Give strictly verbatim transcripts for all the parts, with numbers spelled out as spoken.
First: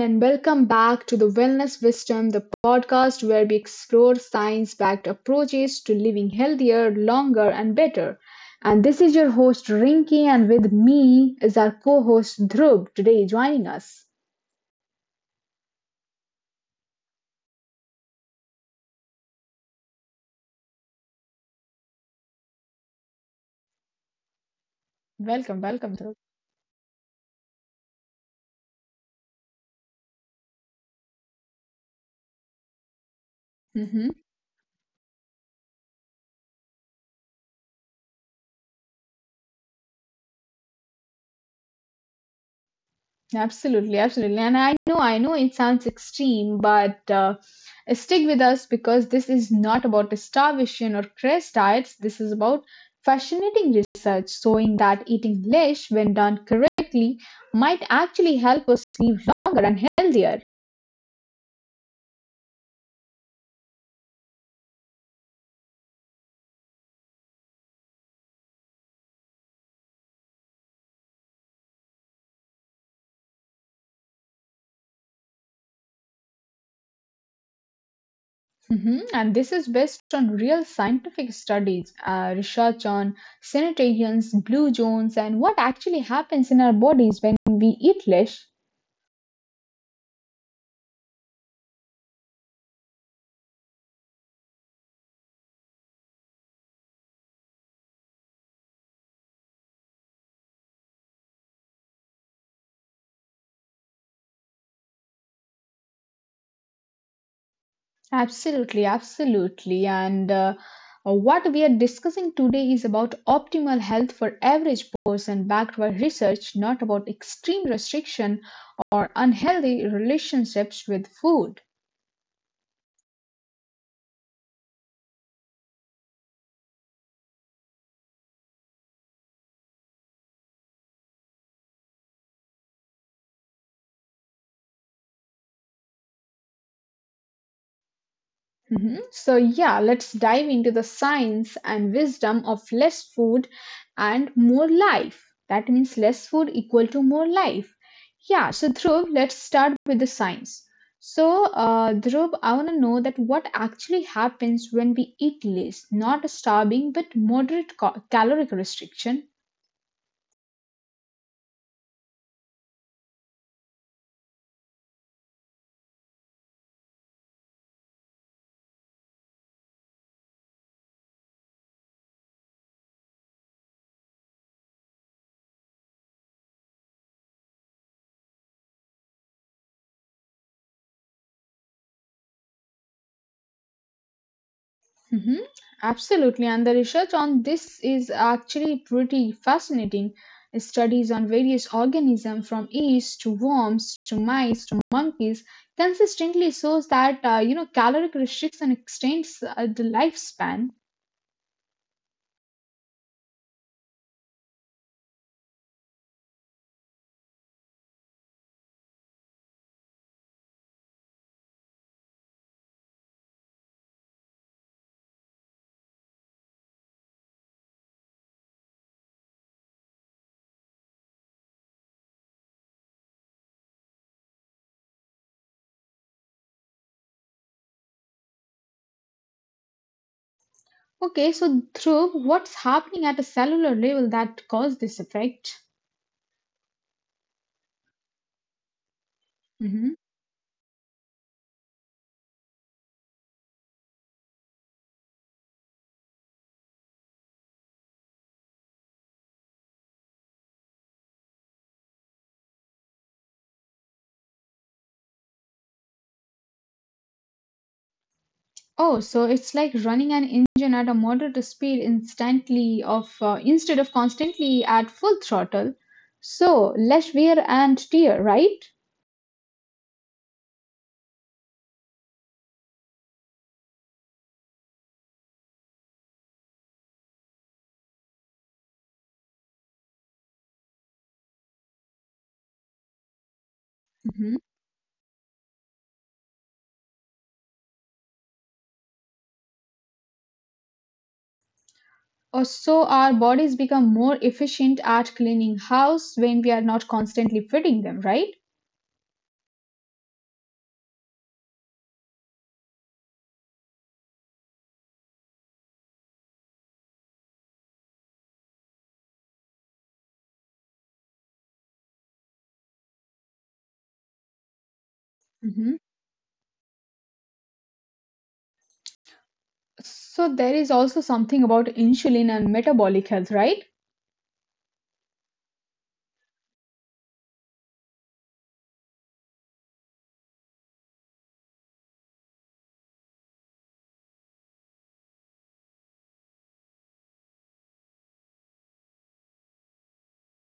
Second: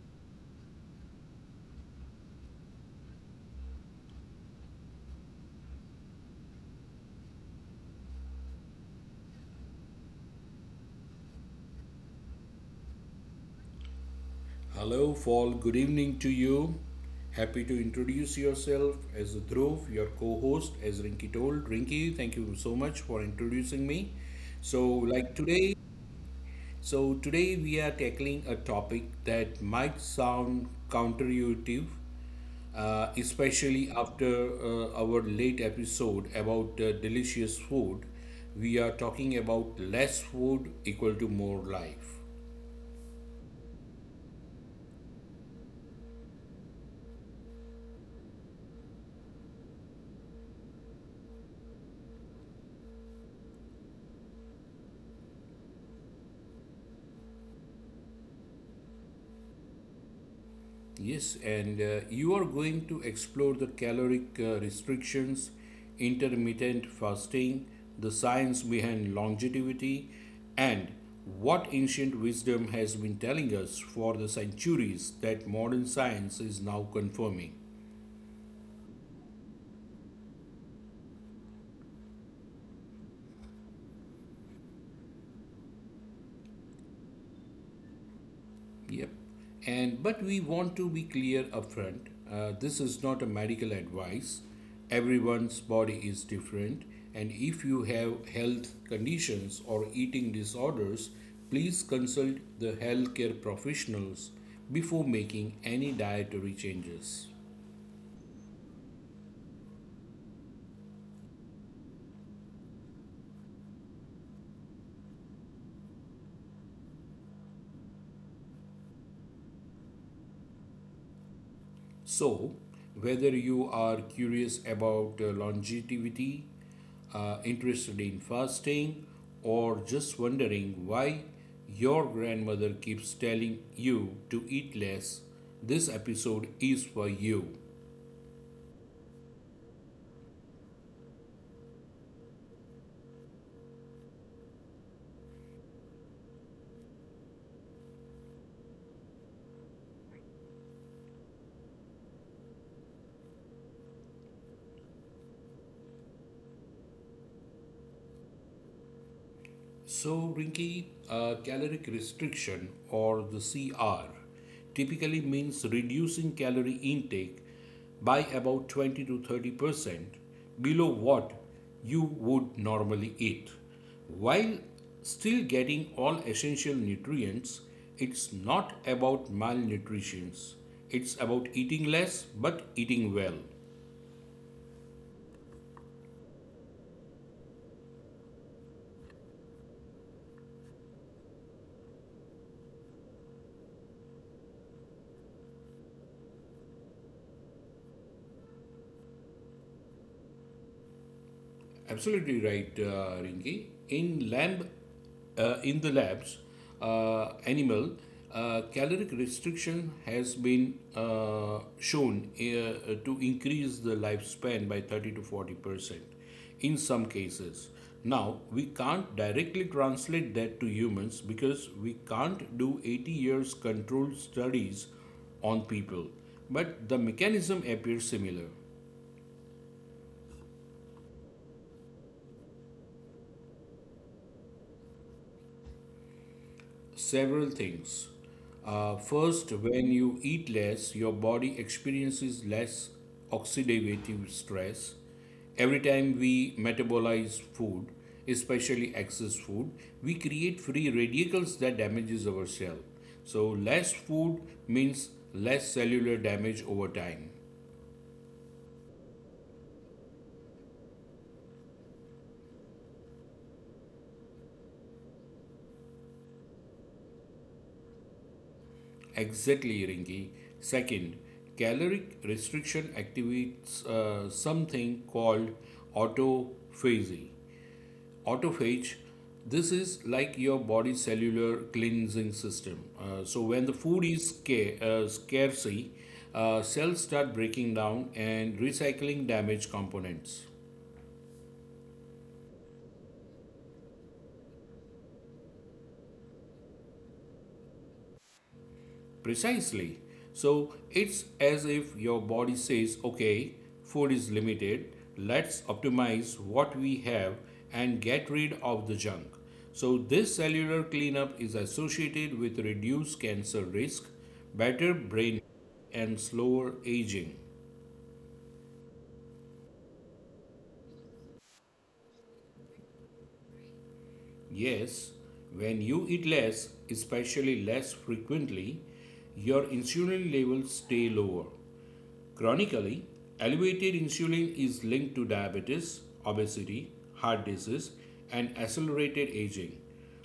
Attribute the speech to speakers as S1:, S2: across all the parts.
S1: and welcome back to the Wellness Wisdom, the podcast where we explore science backed approaches to living healthier, longer, and better. And this is your host, Rinki, and with me is our co host, Dhruv, today joining us.
S2: Hello, Fall. Good evening to you. Happy to introduce yourself as Dhruv, your co host, as Rinky told. Rinky, thank you so much for introducing me. So, like
S1: Welcome,
S2: today,
S1: welcome, Dhruv.
S2: so today we are tackling a topic that might sound counterintuitive, uh, especially after uh, our late episode about uh, delicious food. We are talking about less food equal to more life.
S1: Absolutely, absolutely. And I know, I know it sounds extreme, but uh, stick with us because this is not about starvation or crash diets. This is about fascinating research showing that eating less, when done correctly, might actually help us live longer and healthier.
S2: Yes, and uh, you are going to explore the caloric uh, restrictions, intermittent fasting, the science behind longevity, and what ancient wisdom has been telling us for the centuries that modern science is now confirming.
S1: Mhm. And this is based on real scientific studies, uh, research on sanitarians, blue zones, and what actually happens in our bodies when we eat less.
S2: Yep. And but we want to be clear upfront. Uh, this is not a medical advice. Everyone's body is different, and if you have health conditions or eating disorders, please consult the healthcare professionals before making any dietary changes.
S1: Absolutely, absolutely. And uh, uh, what we are discussing today is about optimal health for average person backed by research, not about extreme restriction or unhealthy relationships with food.
S2: So, whether you are curious about uh, longevity, uh, interested in fasting, or just wondering why your grandmother keeps telling you to eat less, this episode is for you.
S1: Mhm. So, yeah, let's dive into the science and wisdom of less food and more life. That means less food equal to more life. Yeah, so Dhruv, let's start with the science. So, uh, Dhruv, I want to know that what actually happens when we eat less, not starving, but moderate ca- caloric restriction.
S2: So, Rinki, uh, caloric restriction or the C R typically means reducing calorie intake by about twenty to thirty percent below what you would normally eat. While still getting all essential nutrients, it's not about malnutrition, it's about eating less but eating well.
S1: Mhm. Absolutely, and the research on this is actually pretty fascinating. Studies on various organisms from yeast to worms to mice to monkeys consistently shows that uh, you know caloric restriction extends uh, the lifespan.
S2: Absolutely right, uh, Rinki. In lamb, uh, in the labs, uh, animal uh, caloric restriction has been uh, shown uh, to increase the lifespan by thirty to forty percent in some cases. Now we can't directly translate that to humans because we can't do eighty years controlled studies on people, but the mechanism appears similar.
S1: Okay, so through what's happening at a cellular level that caused this effect?
S2: Several things. Uh, first,
S1: Mm-hmm.
S2: when you eat less, your body experiences less oxidative stress. Every time we metabolize food, especially excess food, we create free radicals that damages our cell. So less food means less cellular damage over time.
S1: Oh, so it's like running an engine at a moderate speed instantly of uh, instead of constantly at full throttle. So less wear and tear, right?
S2: Exactly, Rinki. Second, caloric restriction activates uh, something called autophagy. Autophage, this is like your body's cellular cleansing system. Uh, so when the food
S1: Hmm.
S2: is sca- uh, scarcity, uh, cells start breaking down and recycling damaged components.
S1: Or so our bodies become more efficient at cleaning house when we are not constantly feeding them, right?
S2: Precisely. So it's as if your body says, okay, food is limited, let's optimize what we have and get rid of the junk. So this cellular cleanup is associated with reduced cancer risk, better brain,
S1: Hmm.
S2: and slower aging.
S1: So there is also something about insulin and metabolic health, right?
S2: Yes, when you eat less, especially less frequently, your insulin levels stay lower. Chronically, elevated insulin is linked to diabetes, obesity, heart disease, and accelerated aging.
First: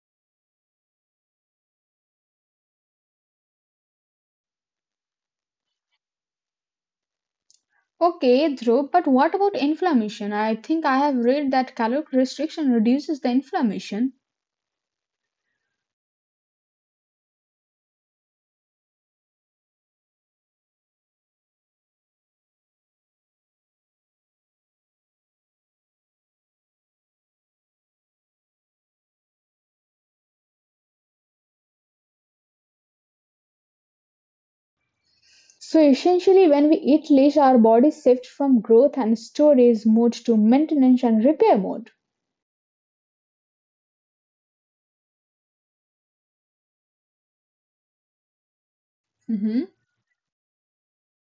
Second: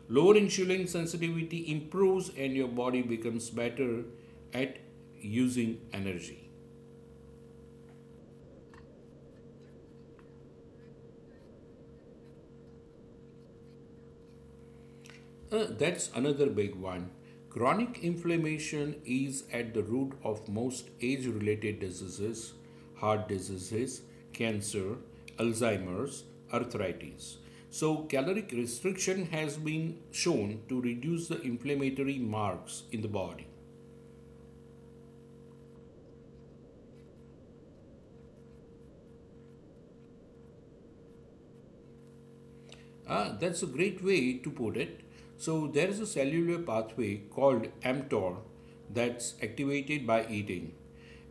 S2: Lower insulin sensitivity improves and your body becomes better at using energy.
S1: Okay, Dhruv, but what about inflammation? I think I have read that caloric restriction reduces the inflammation.
S2: Uh, that's another big one. Chronic inflammation is at the root of most age related diseases, heart diseases, cancer, Alzheimer's, arthritis. So, caloric restriction has been shown to reduce the inflammatory marks in the body.
S1: So essentially, when we eat less, our bodies shift from growth and storage mode to maintenance and repair mode.
S2: Ah, that's a great way to put it. So, there is a cellular pathway called mTOR that's
S1: Mm-hmm.
S2: activated by eating,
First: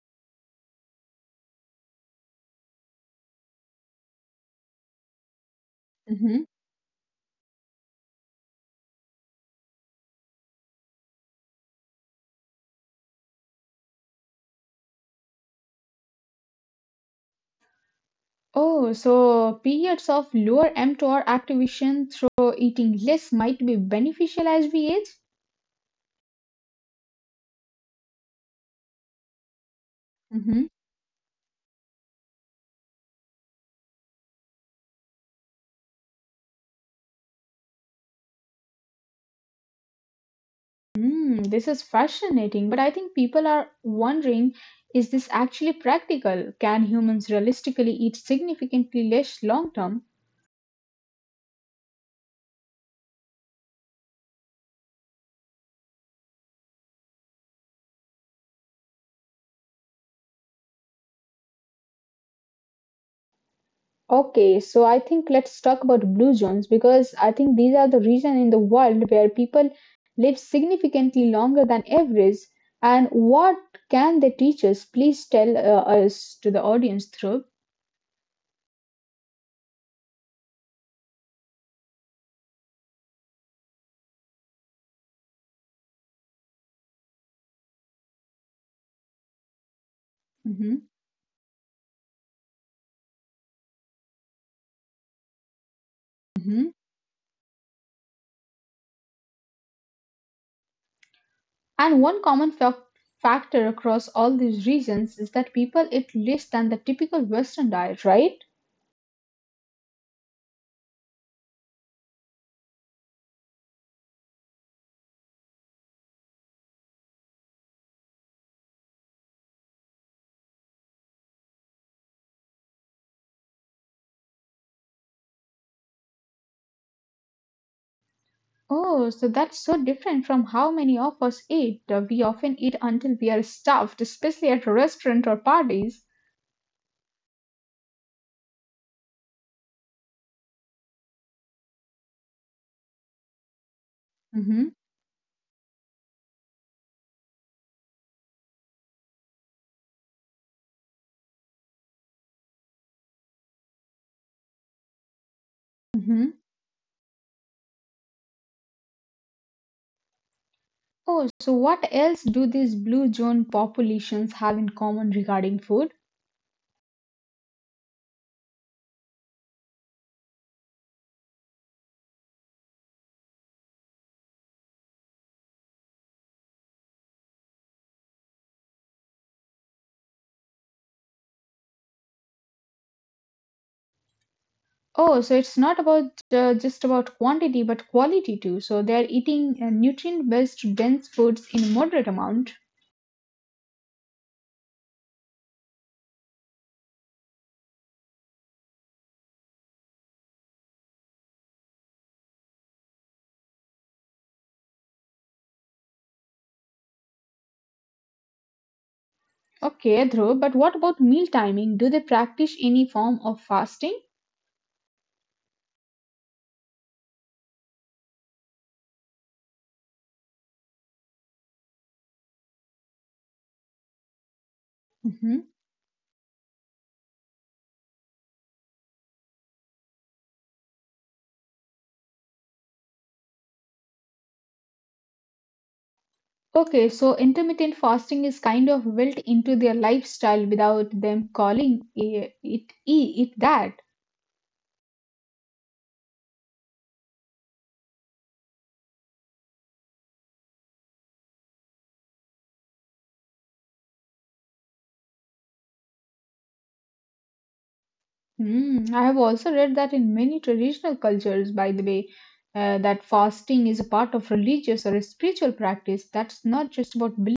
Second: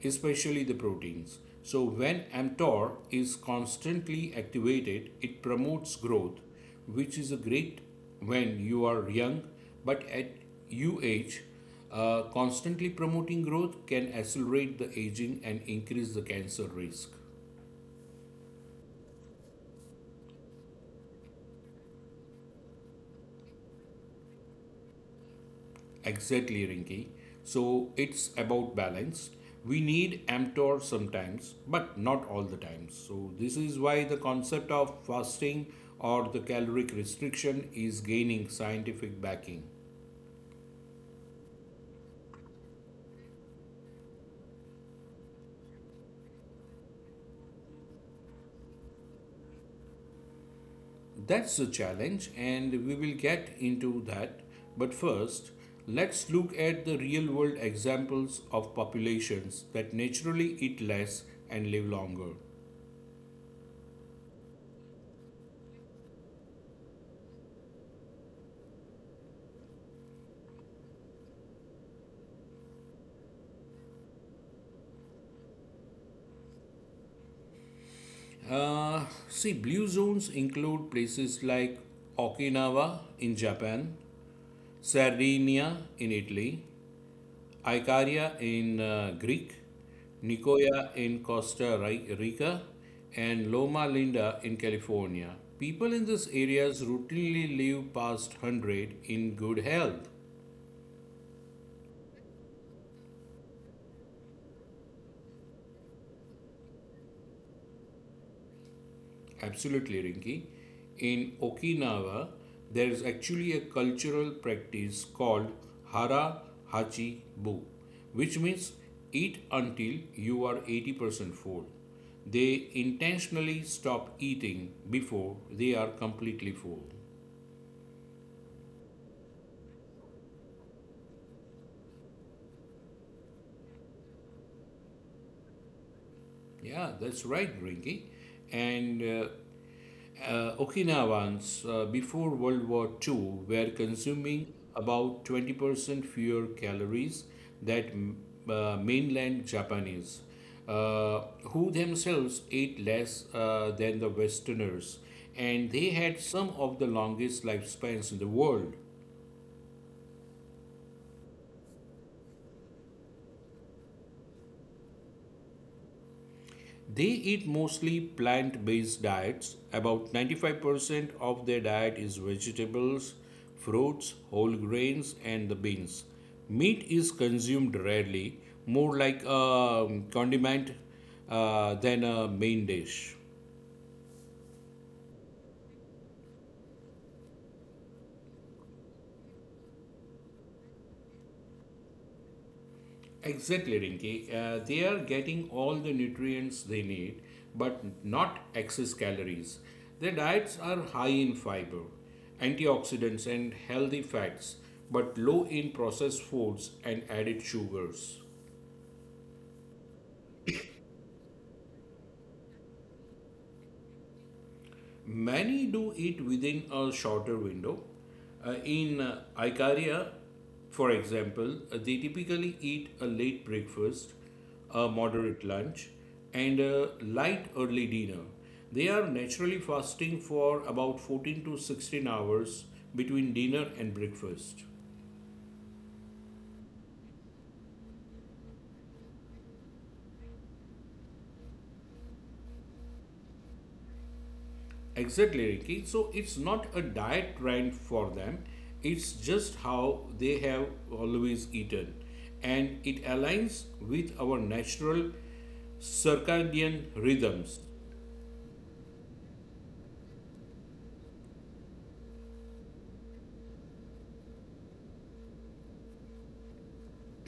S2: especially the proteins. So, when mTOR is constantly activated, it promotes growth,
S1: Mm-hmm.
S2: which is a great when you are young, but at your age, uh, constantly promoting growth can accelerate the aging and increase the cancer risk.
S1: Oh, so periods of lower mTOR activation through eating less might be beneficial as we age?
S2: Exactly, Rinky. So it's about balance. We need
S1: Mm-hmm.
S2: mTOR sometimes, but not all the times. So this is why the concept of fasting or the caloric restriction is gaining scientific backing.
S1: Hmm, this is fascinating, but I think people are wondering, is this actually practical? Can humans realistically eat significantly less long term?
S2: That's the challenge, and we will get into that. But first, let's look at the real world examples of populations that naturally eat less and live longer.
S1: Okay, so I think let's talk about blue zones because I think these are the region in the world where people live significantly longer than average. And what can they teach us? Please tell uh, us to the audience, through.
S2: Uh, see, blue zones include places like Okinawa in Japan, Sardinia in Italy, Icaria in uh, Greek,
S1: Hmm.
S2: Nicoya in Costa Ri- Rica, and Loma Linda in California. People in these
S1: Hmm.
S2: areas routinely live past a hundred in good health.
S1: And one common fac factor across all these regions is that people eat less than the typical Western diet, right?
S2: Absolutely, Rinki. In Okinawa, there is actually a cultural practice called Hara Hachi Bu, which means eat until you are eighty percent full. They intentionally stop eating before they are completely full.
S1: Oh, so that's so different from how many of us eat. Uh, We often eat until we are stuffed, especially at a restaurant or parties.
S2: Yeah, that's right, Rinki. And uh, Uh, Okinawans, uh, before World War Two, were consuming
S1: Mm-hmm.
S2: about twenty percent fewer calories than uh, mainland Japanese, uh, who themselves ate less uh, than the Westerners, and they had
S1: Mhm.
S2: some of the longest lifespans in the world.
S1: Oh, so what else do these blue zone populations have in common regarding food?
S2: They eat mostly plant based diets. About ninety-five percent of their diet is vegetables, fruits, whole grains, and the beans. Meat is consumed rarely, more like a condiment uh, than a main dish.
S1: Oh, so it's not about uh, just about quantity but quality too. So they're eating uh, nutrient-based dense foods in moderate amount.
S2: Exactly, Rinki. Uh, they are getting all the nutrients they need, but not excess calories. Their diets are high in fiber, antioxidants, and healthy fats, but low in processed foods and added sugars.
S1: Okay, Dhruv, but what about meal timing? Do they practice any form of fasting?
S2: Many do it within a shorter window. Uh, in uh, Icaria, for example, uh, they typically eat a late breakfast, a
S1: Mhm.
S2: moderate lunch, and a light early dinner. They are naturally fasting for about fourteen to sixteen hours between dinner and breakfast.
S1: Okay, so intermittent fasting is kind of built into their lifestyle without them calling it, it, i- it that.
S2: Exactly, Ricky. So it's not a diet trend for them, it's just how they have always eaten. And it aligns with our natural circadian rhythms.
S1: Mm, I have also read that in many traditional cultures, by the way, uh, that fasting is a part of religious or a spiritual practice. That's not just about belief.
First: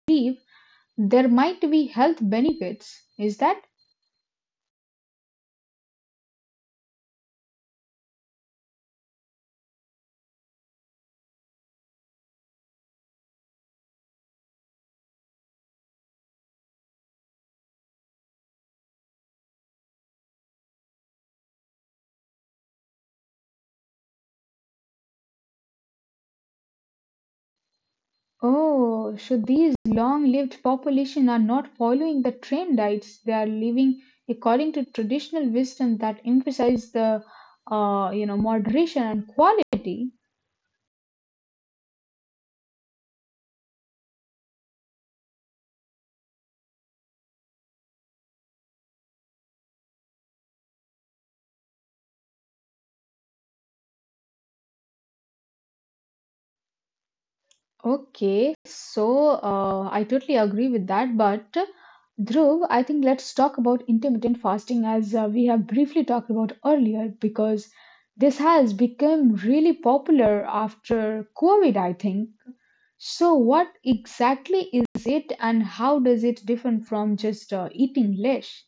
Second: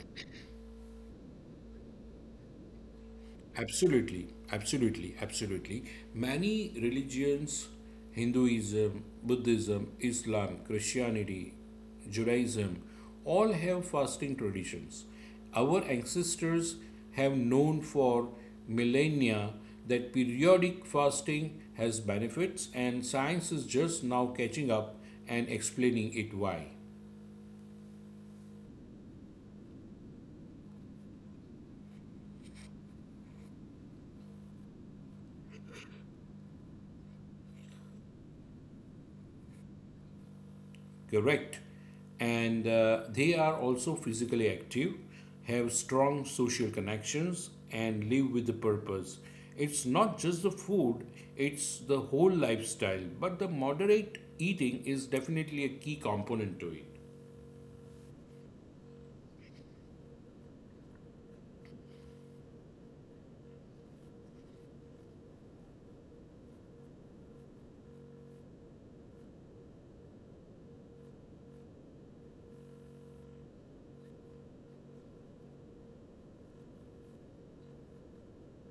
S1: There might be health benefits. Is that?
S2: Absolutely, absolutely, absolutely. Many religions, Hinduism, Buddhism, Islam, Christianity, Judaism, all have fasting traditions. Our ancestors have known for millennia that periodic fasting has benefits, and science is just now catching up and explaining it why.
S1: Oh, so these long-lived population are not following the trend diets. They are living according to traditional wisdom that emphasize the, uh, you know, moderation and quality.
S2: Correct. And uh, they are also physically active, have strong social connections, and live with the purpose. It's not just the food, it's the whole lifestyle, but the moderate eating is definitely a key component to it.
S1: Okay, so uh, I totally agree with that. But Dhruv, I think let's talk about intermittent fasting as uh, we have briefly talked about earlier, because this has become really popular after COVID, I think. So, what exactly is it, and how does it differ from just uh, eating less?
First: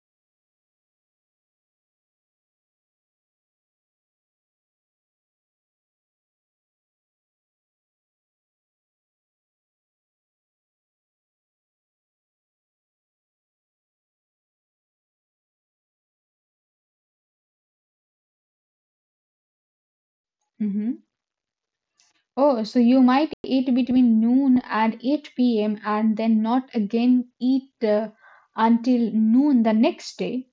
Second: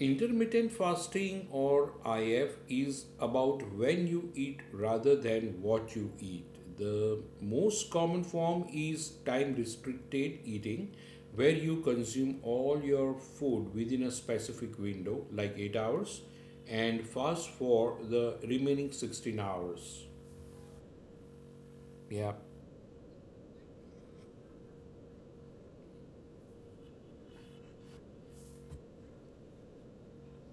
S2: Intermittent fasting or I F is about when you eat rather than what you eat. The most common form is time restricted eating, where you consume all your food within a specific window, like eight hours, and fast for the remaining sixteen hours.
S1: Hmm.
S2: Yeah.
S1: Oh, so you might eat between noon and eight p m and then not again eat uh, until noon the next day.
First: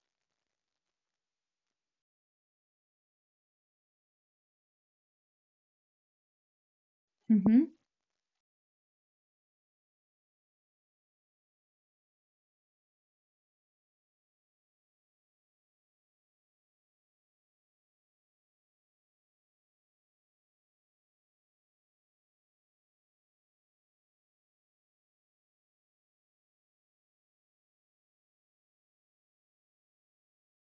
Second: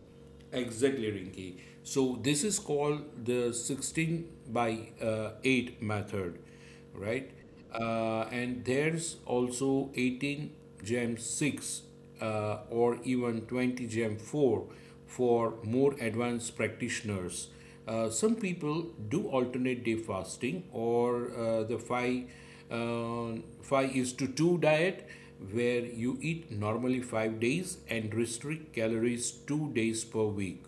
S2: Exactly, Rinki. So this is called the sixteen by uh, eight method, right?
S1: Mhm.
S2: Uh, and there's also eighteen gem six uh, or even twenty gem four for more advanced practitioners. Uh, some people do alternate day fasting or uh, the five uh, five is to two diet, where you eat normally five days and restrict calories two days per week.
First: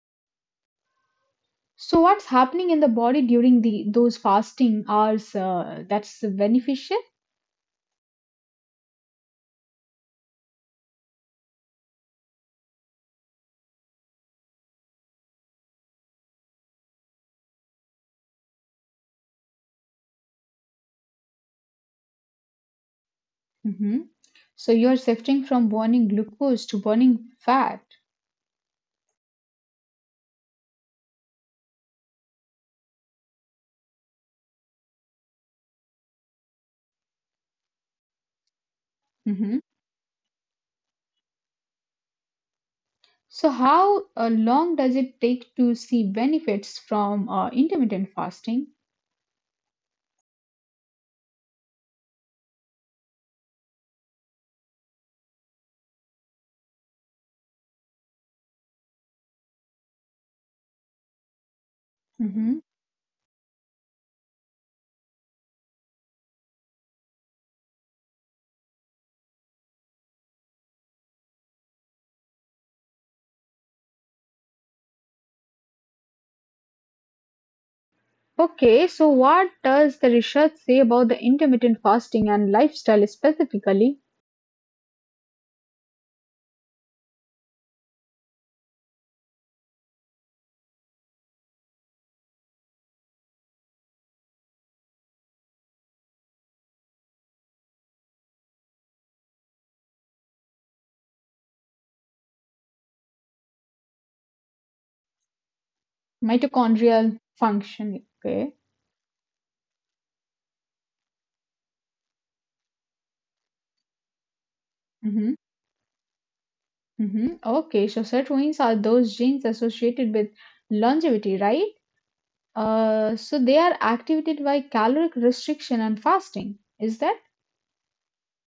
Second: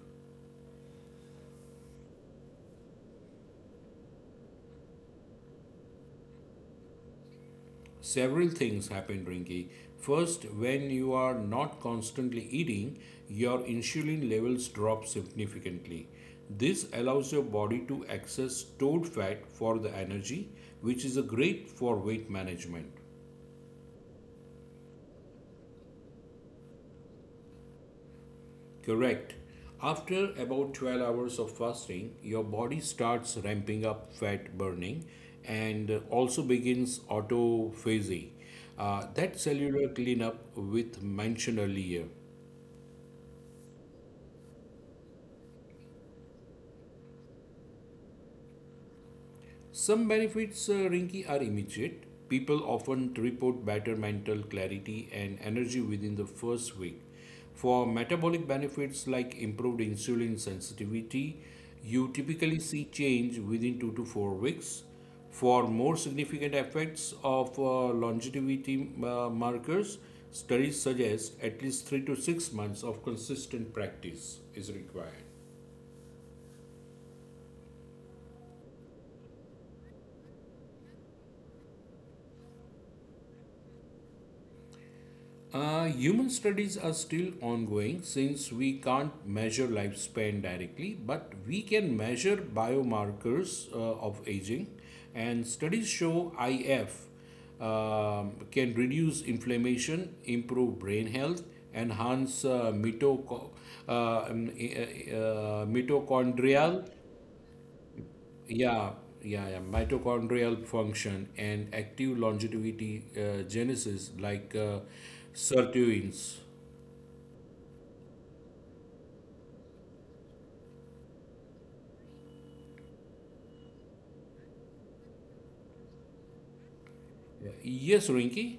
S1: So what's happening in the body during the those fasting hours uh, that's beneficial?
S2: Several things happen, Rinki. First, when you are not constantly eating, your insulin levels drop significantly. This allows your body to access stored fat for the energy, which is a great for weight management.
S1: Hmm. So you're shifting from burning glucose to burning fat.
S2: Correct. After about twelve hours of fasting, your body starts ramping up fat burning and also begins autophagy, uh, that
S1: Hmm.
S2: cellular cleanup with mentioned earlier.
S1: So how uh, long does it take to see benefits from uh, intermittent fasting?
S2: Some benefits, uh, Rinky, are immediate. People often report better mental clarity and energy within the first week. For metabolic benefits like improved insulin sensitivity, you typically
S1: Hmm.
S2: see change within two to four weeks. For more significant effects of uh, longevity uh, markers, studies suggest at least three to six months of consistent practice is required.
S1: Okay, so what does the research say about the intermittent fasting and lifestyle specifically?
S2: Uh, human studies are still ongoing since we can't measure lifespan directly, but we can measure biomarkers uh, of aging. And studies show I F um can reduce inflammation, improve brain health, enhance uh, mitoco- uh, um, e, uh, uh, mitochondrial,
S1: Mitochondrial function. Okay.
S2: yeah, yeah, yeah, mitochondrial function and active longevity uh, genesis like uh,
S1: Mm-hmm.
S2: sirtuins.
S1: Mm-hmm. Okay, so sirtuins are those genes associated with longevity, right? Uh, so they are activated by caloric restriction and fasting. Is that
S2: Yes, Rinki.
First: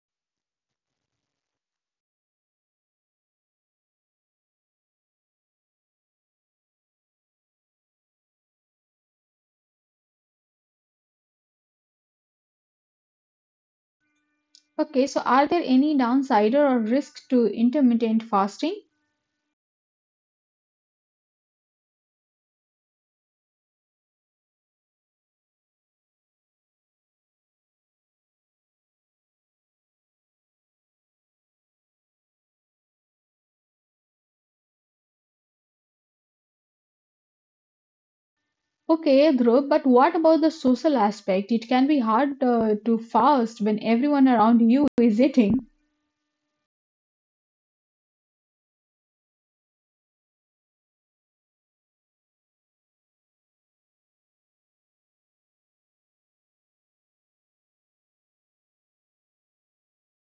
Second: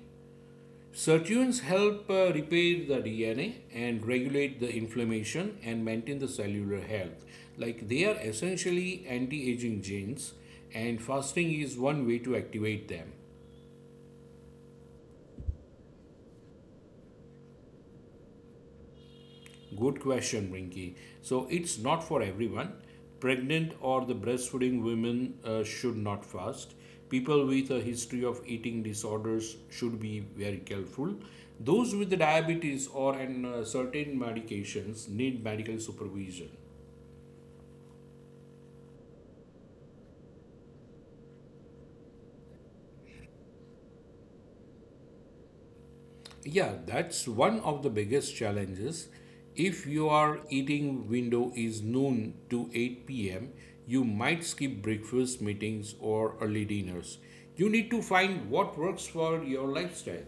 S2: Sirtuins help uh, repair the D N A and regulate the inflammation and maintain the cellular health. Like they are essentially anti aging genes, and fasting is one way to activate them.
S1: okay? So are there any downside or risk to intermittent fasting?
S2: Good question, Rinky. So it's not for everyone. Pregnant or the breastfeeding women uh, should not fast. People with a history of eating disorders should be very careful. Those with the diabetes or an, uh, certain medications need medical supervision.
S1: Okay, Dhruv, but what about the social aspect? It can be hard uh, to fast when everyone around you is eating.
S2: Yeah, that's one of the biggest challenges. If your eating window is noon to eight p m, you might skip breakfast meetings or early dinners. You need to find what works for your lifestyle.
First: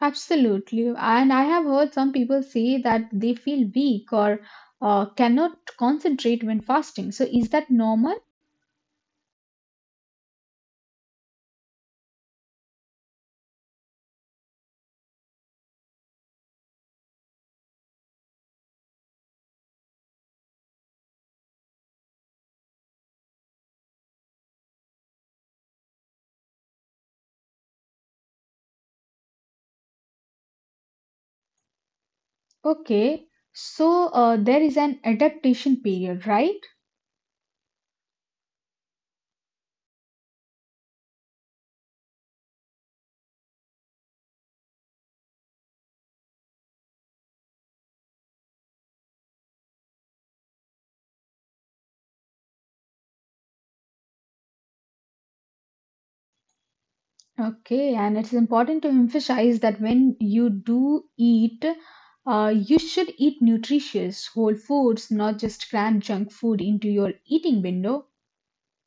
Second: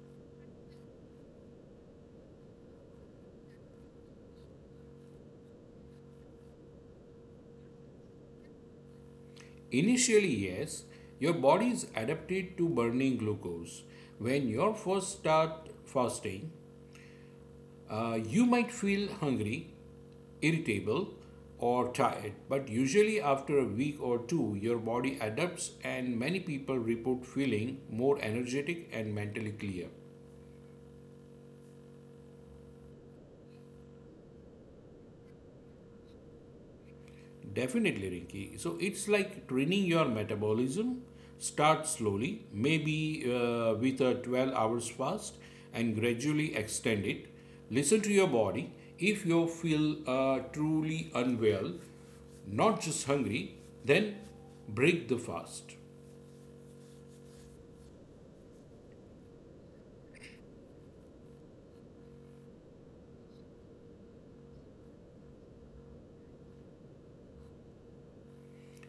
S1: Absolutely, and I have heard some people say that they feel weak or uh, cannot concentrate when fasting. So is that normal?
S2: Initially, yes, your body is adapted to burning glucose. When you first start fasting, uh, you might feel hungry, irritable, or tired, but usually after a week or two, your body adapts, and many people report feeling more energetic and mentally clear.
S1: Okay, so uh, there is an adaptation period, right?
S2: Definitely, Rinki. So it's like training your metabolism. Start slowly, maybe uh, with a twelve hours fast, and gradually extend it. Listen to your body. If you feel uh, truly unwell, not just hungry, then break the fast.
S1: Okay, and it's important to emphasize that when you do eat, uh, you should eat nutritious whole foods, not just cram junk food into your eating window.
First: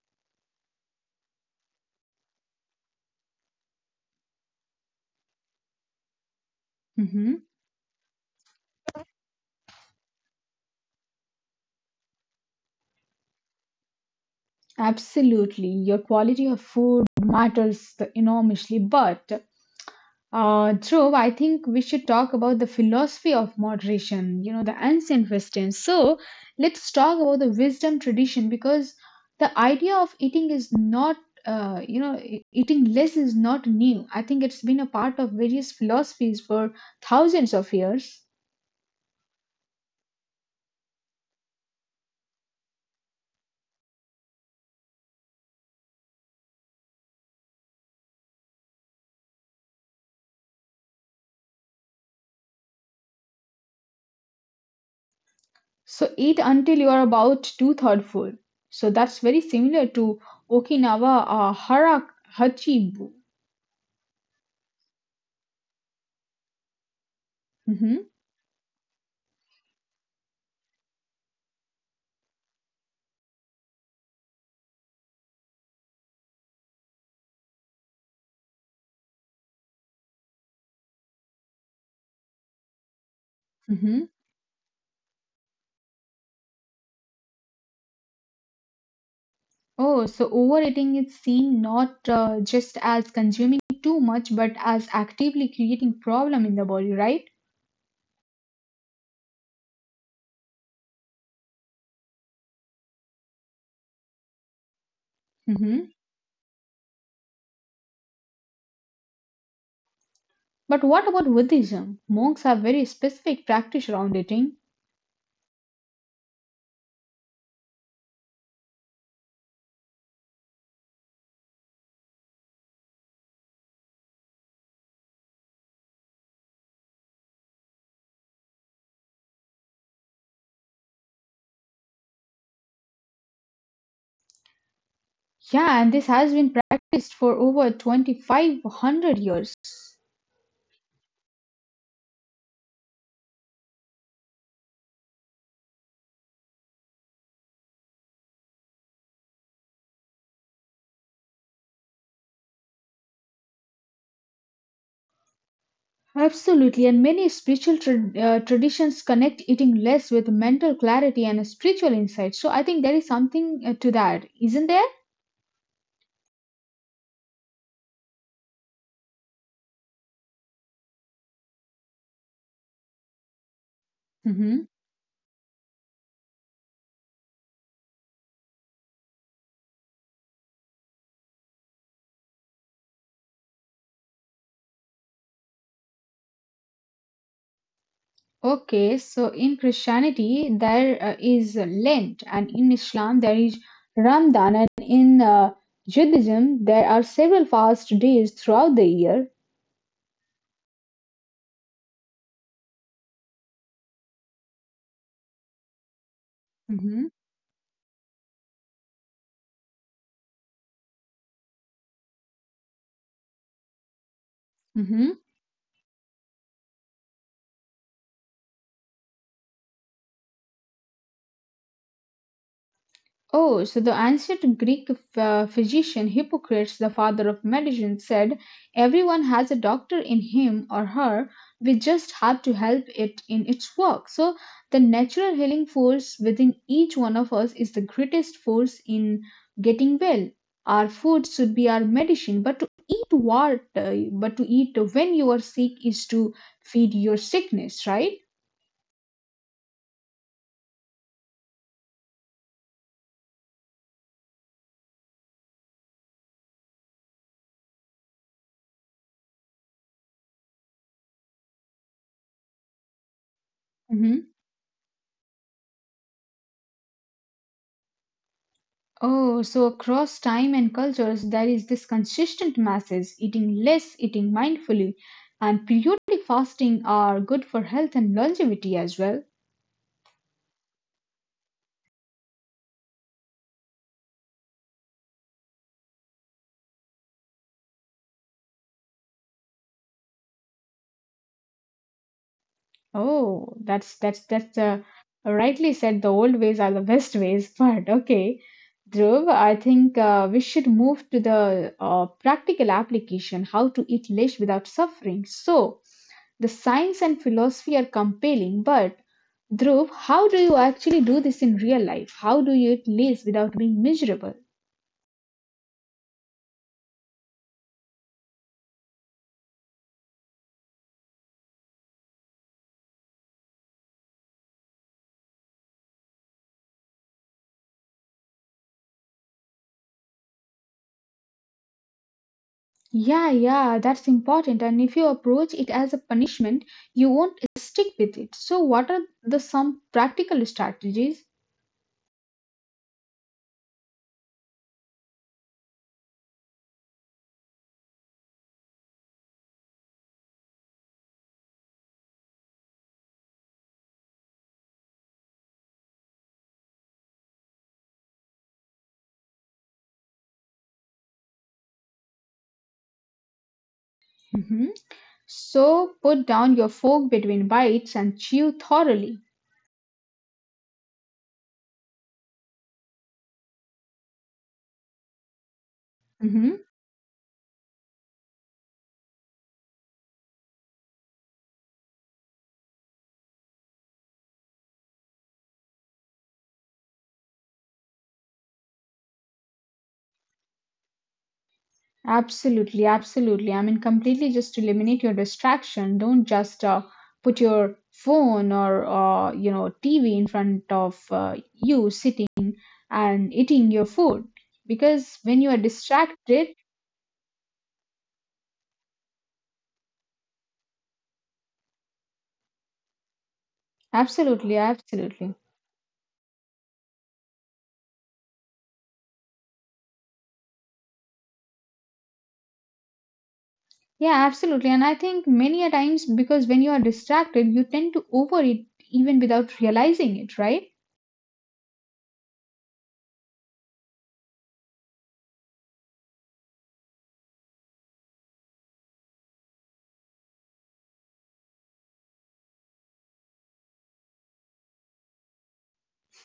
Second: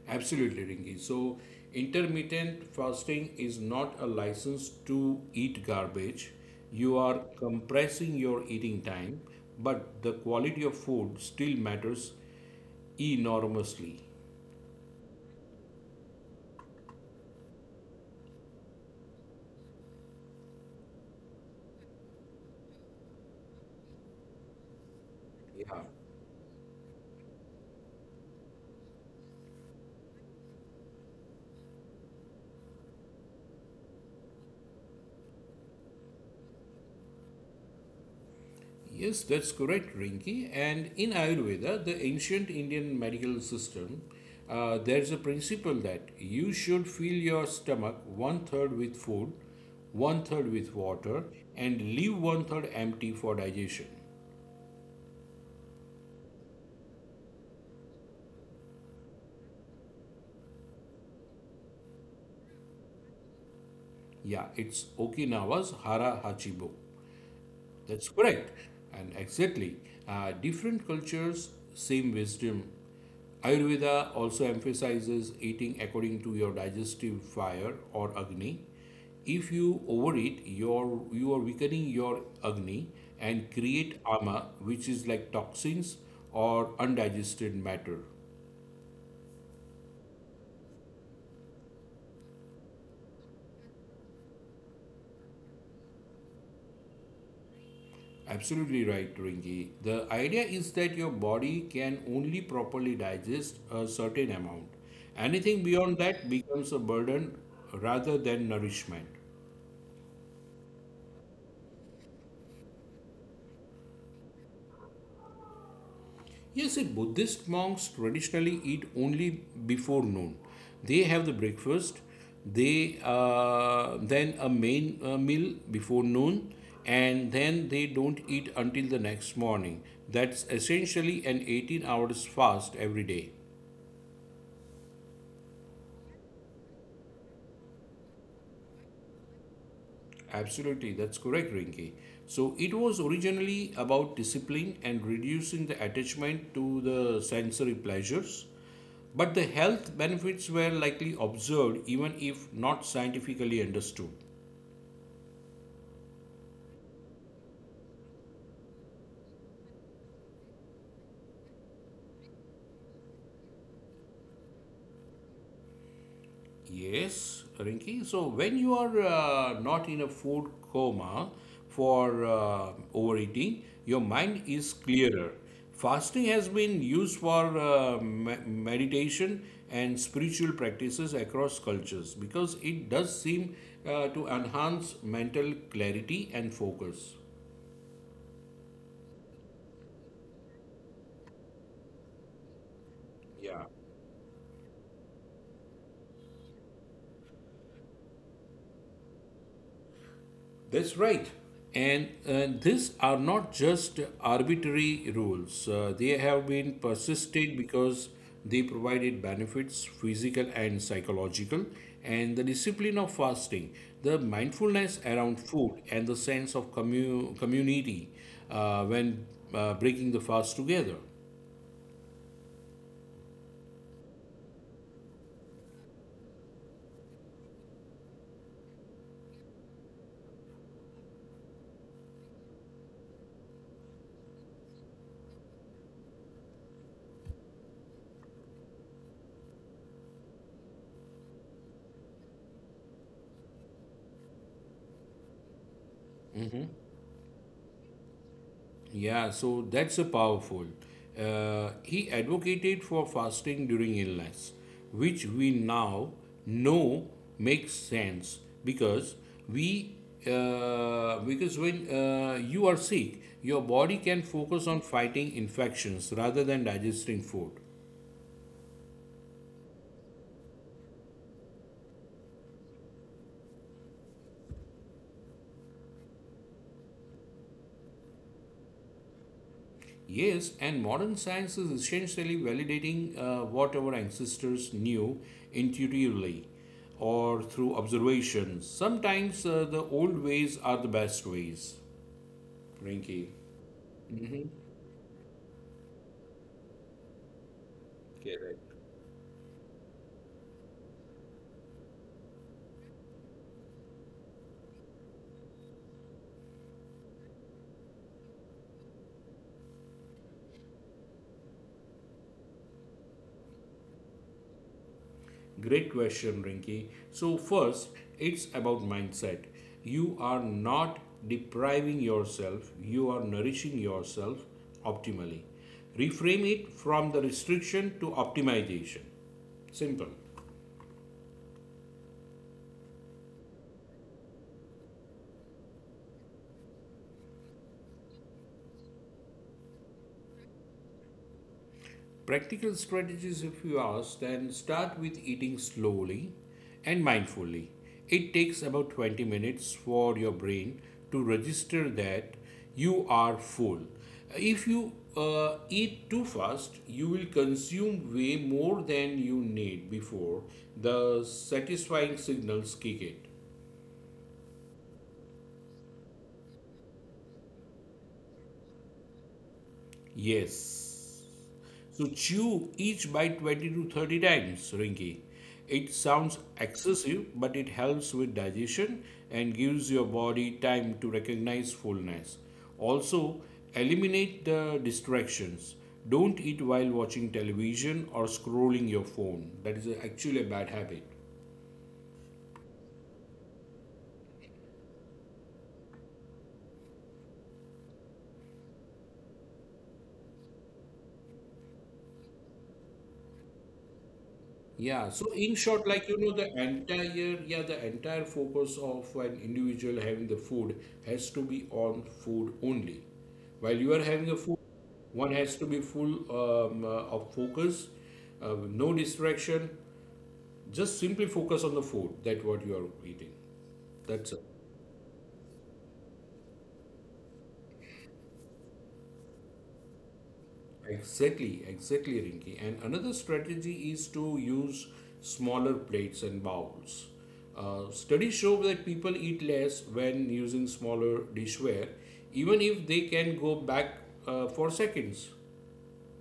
S2: Absolutely, Rinki. So, intermittent fasting is not a license to eat garbage. You are
S1: Mhm.
S2: compressing your eating time, but the quality of food still matters enormously.
S1: Absolutely, your quality of food matters enormously, but Uh, Dhruv, I think we should talk about the philosophy of moderation, you know, the ancient wisdom.
S2: Yeah.
S1: So let's talk about the wisdom tradition because the idea of eating is not, uh, you know, e- eating less is not new. I think it's been a part of various philosophies for thousands of years.
S2: Yes, that's correct, Rinki. And in Ayurveda, the ancient Indian medical system, uh, there's a principle that you should fill your stomach one third with food, one third with water, and leave one third empty for digestion.
S1: So eat until you are about two-third full. So that's very similar to Okinawa uh, Hara Hachibu.
S2: Yeah, it's Okinawa's Hara Hachibo. That's
S1: Mm-hmm,
S2: correct. And exactly, uh, different cultures, same wisdom. Ayurveda also emphasizes eating according to your digestive fire or Agni. If you overeat, you're, you are weakening your Agni and create
S1: mm-hmm.
S2: ama, which is like toxins or undigested matter.
S1: Oh, so overeating is seen not uh, just as consuming too much, but as actively creating problem in the body, right?
S2: Absolutely right, Rinki. The idea is that your body can only properly digest a certain amount. Anything
S1: Hmm.
S2: beyond that becomes a burden rather than nourishment.
S1: But what about Buddhism? Monks have very specific practice around eating.
S2: Yes, the Buddhist monks traditionally eat only before noon. They have the breakfast, they uh, then a main uh, meal before noon, and then they don't eat until the next morning. That's essentially an eighteen hours fast every day.
S1: Yeah, and this has been practiced for over twenty-five hundred years.
S2: Absolutely, that's correct, Rinki. So it was originally about discipline and reducing the attachment to the sensory pleasures, but the health benefits were likely observed even if not scientifically understood.
S1: Absolutely, and many spiritual tra- uh, traditions connect eating less with mental clarity and spiritual insight. So I think there is something uh, to that, isn't there?
S2: Yes, Rinki. So when you are uh, not in a food coma for uh, overeating, your mind is
S1: Mhm.
S2: clearer. Fasting has been used for uh, me- meditation and spiritual practices across cultures because it does seem uh, to enhance mental clarity and focus.
S1: Okay, so in Christianity there uh, is Lent, and in Islam there
S2: Yeah.
S1: is Ramadan, and in uh, Judaism there are several fast days throughout the year.
S2: That's right. And uh, these are not just arbitrary rules. Uh, they have been
S1: Mm-hmm.
S2: persisted because they provided benefits, physical and psychological, and the discipline of fasting, the mindfulness
S1: Mm-hmm.
S2: around food, and the sense of commu- community uh, when uh, breaking the fast together.
S1: Oh, so the ancient Greek uh, physician Hippocrates, the father of medicine, said, "Everyone has a doctor in him or her. We just have to help it in its work. So, the natural healing force within each one of us is the greatest force in getting well. Our food should be our medicine, but to eat what, uh, but to eat when you are sick is to feed your sickness," right?
S2: Yeah, so that's a powerful. Uh, he advocated for fasting during illness, which we now know makes sense because we uh, because when uh, you are sick, your body can
S1: Mhm.
S2: focus on fighting infections rather than digesting food.
S1: Oh, so across time and cultures, there is this consistent message, eating less, eating mindfully, and periodic fasting are good for health and longevity as well.
S2: Yes, and modern science is essentially validating uh, what our ancestors knew intuitively or through observations. Sometimes uh, the old ways are the best ways. Rinky,
S1: Oh, that's that's that's uh, rightly said. The old ways are the best ways, but okay, Dhruv, I think uh, we should move to the uh, practical application, how to eat less without suffering. So, the science and philosophy are compelling, but Dhruv, how do you actually do this in real life? How do you eat less without being miserable?
S2: great question, Rinky. So, first, it's about mindset. You are not depriving yourself, you are nourishing yourself optimally. Reframe it from the restriction to optimization. Simple.
S1: Yeah, yeah, that's important. And if you approach it as a punishment, you won't stick with it. So, what are the some practical strategies?
S2: Practical strategies, if you ask, then start with eating slowly and mindfully. It takes about twenty minutes for your brain to register that you are full. If you uh, eat too fast, you will consume way more than you need before the satisfying signals kick in.
S1: Hmm. So, put down your fork between bites and chew thoroughly.
S2: Yes. So chew each bite twenty to thirty times, Rinki. It sounds
S1: Hmm.
S2: excessive, but it helps with digestion and gives your body time to recognize fullness. Also, eliminate the distractions. Don't eat while watching television or scrolling your phone. That is actually a bad habit.
S1: Absolutely, absolutely. I mean, completely just eliminate your distraction. Don't just uh, put your phone or uh, you know T V in front of uh, you sitting and eating your food
S2: Yeah,
S1: because
S2: so
S1: when you
S2: in
S1: are
S2: short, like you know, the
S1: distracted,
S2: entire yeah, the entire focus of an individual having the food has to be on food only. While you are having a
S1: absolutely,
S2: food, one
S1: absolutely.
S2: has to be full um, uh, of focus, uh, no distraction. Just simply focus on the food that what you are eating.
S1: Yeah,
S2: That's
S1: absolutely. And I think many a times because when you are distracted, you tend to overeat even without realizing it, right?
S2: Exactly, exactly, Rinki. And another strategy is to use smaller plates and bowls. Uh, studies show that people eat less when using smaller dishware, even if they can go back uh, for seconds.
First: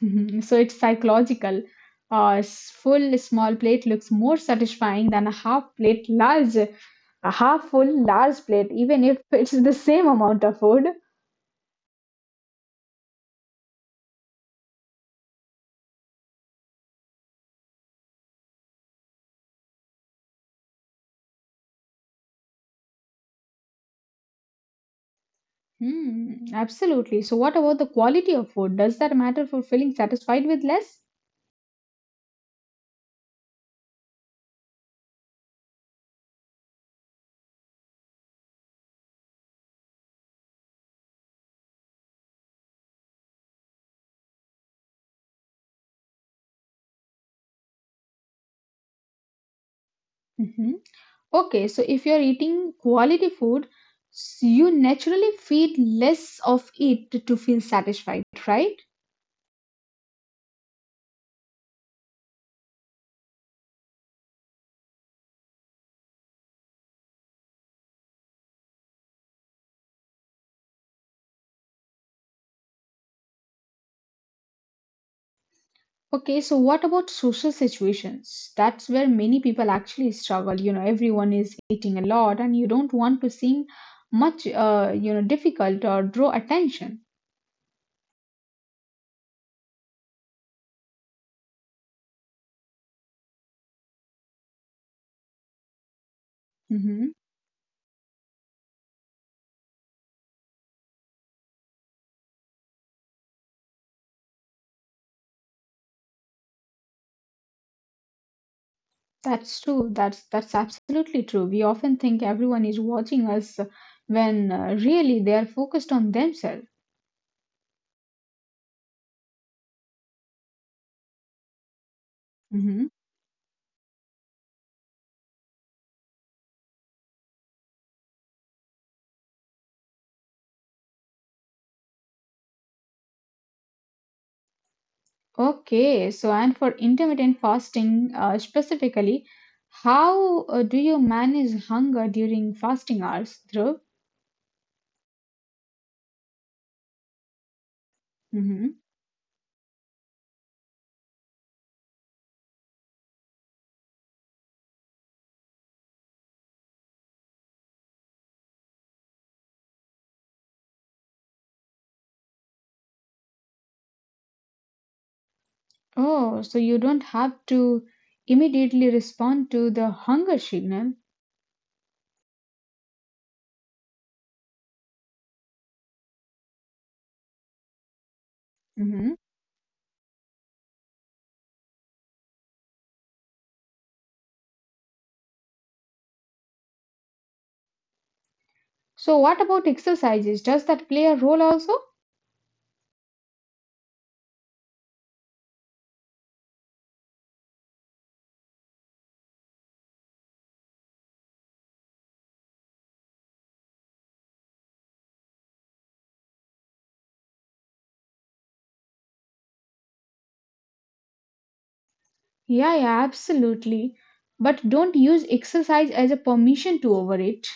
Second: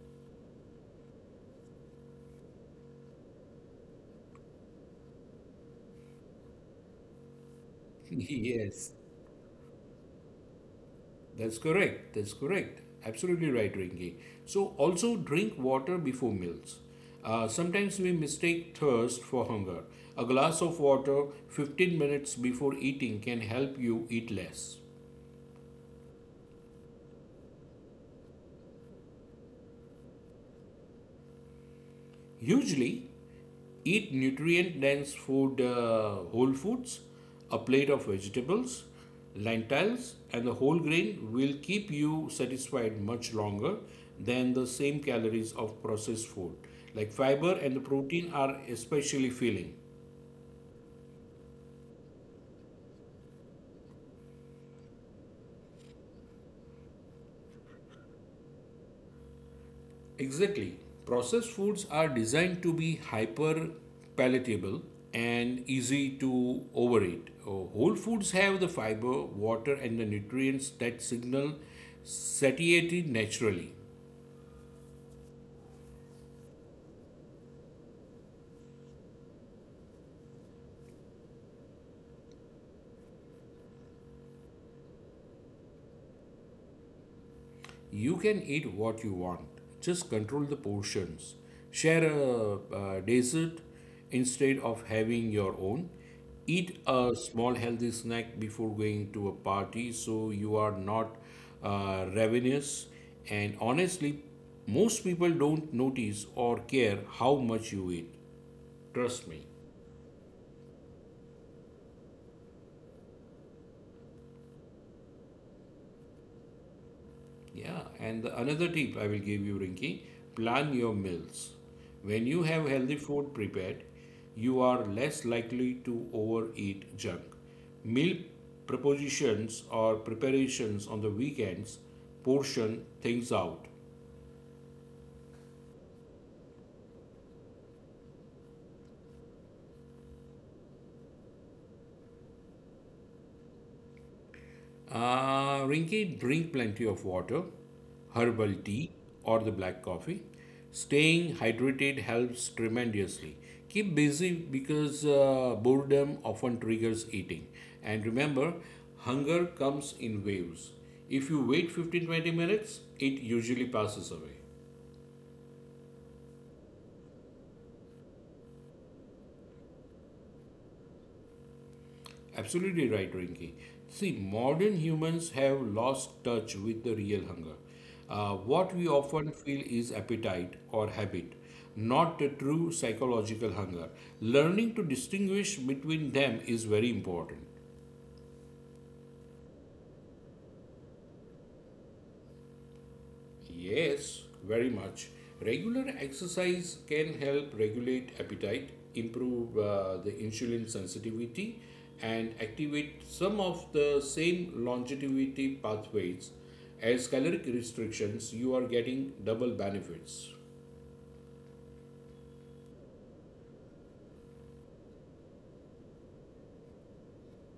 S1: So it's psychological. A s- full small plate looks more satisfying than a half plate large, a half full large plate,
S2: Yes,
S1: even if it's the same amount of food.
S2: that's correct. That's correct. Absolutely right, Rinki. So, also drink water before meals. Uh, sometimes we mistake thirst for hunger. A glass of water fifteen minutes before eating can help you eat less.
S1: Hmm, absolutely. So, what about the quality of food? Does that matter for feeling satisfied with less?
S2: Usually, eat nutrient dense food, uh, whole foods, a plate of vegetables, lentils, and the whole grain will keep you satisfied much longer than the same calories of processed food. Like fiber and the protein are especially filling.
S1: Mhm. Okay, so if you're eating quality food, s- you naturally feed less of it to feel satisfied, right?
S2: Exactly. Processed foods are designed to be hyper palatable and easy to overeat. Uh, Whole foods have the fiber, water, and the nutrients that signal satiety naturally.
S1: Okay, so what about social situations? That's where many people actually struggle. You know, everyone is eating a lot, and you don't want to seem much, uh, you know, difficult or draw attention.
S2: You can eat what you want, just control the portions. Share a, uh dessert instead of having your own. Eat a
S1: Hmm.
S2: small healthy snack before going to a party so you are not uh, ravenous. And honestly, most people don't notice or care how much you eat. Trust me.
S1: That's true. That's that's absolutely true. We often think everyone is watching us when uh, really they are focused on themselves.
S2: Yeah, and the- another tip I will give you, Rinki, plan your meals. When you have healthy
S1: Hmm.
S2: food prepared, you are less likely to overeat junk. Meal propositions or preparations on the weekends portion things out.
S1: Okay, so and for intermittent fasting uh, specifically, how uh, do you manage hunger during fasting hours, Dhruv?
S2: Uh, Rinki, drink plenty of water, herbal
S1: Hmm.
S2: tea, or the black coffee. Staying hydrated helps tremendously. Keep busy because uh, boredom often triggers eating. And remember, hunger comes in waves. If you wait fifteen to twenty minutes, it usually passes away.
S1: Oh, so you don't have to immediately respond to the hunger signal.
S2: Absolutely right, Rinki. See, modern humans have lost touch with the real hunger. Uh, what we
S1: Hmm.
S2: often feel is appetite or habit, not the true psychological hunger. Learning to distinguish between them is very important.
S1: So what about exercises? Does that play a role also?
S2: Yes, very much. Regular exercise can help regulate appetite, improve uh, the insulin sensitivity, and activate some of the same longevity pathways as caloric restrictions. You are getting double benefits.
S1: Yeah, yeah, absolutely. But don't use exercise as a permission to overeat.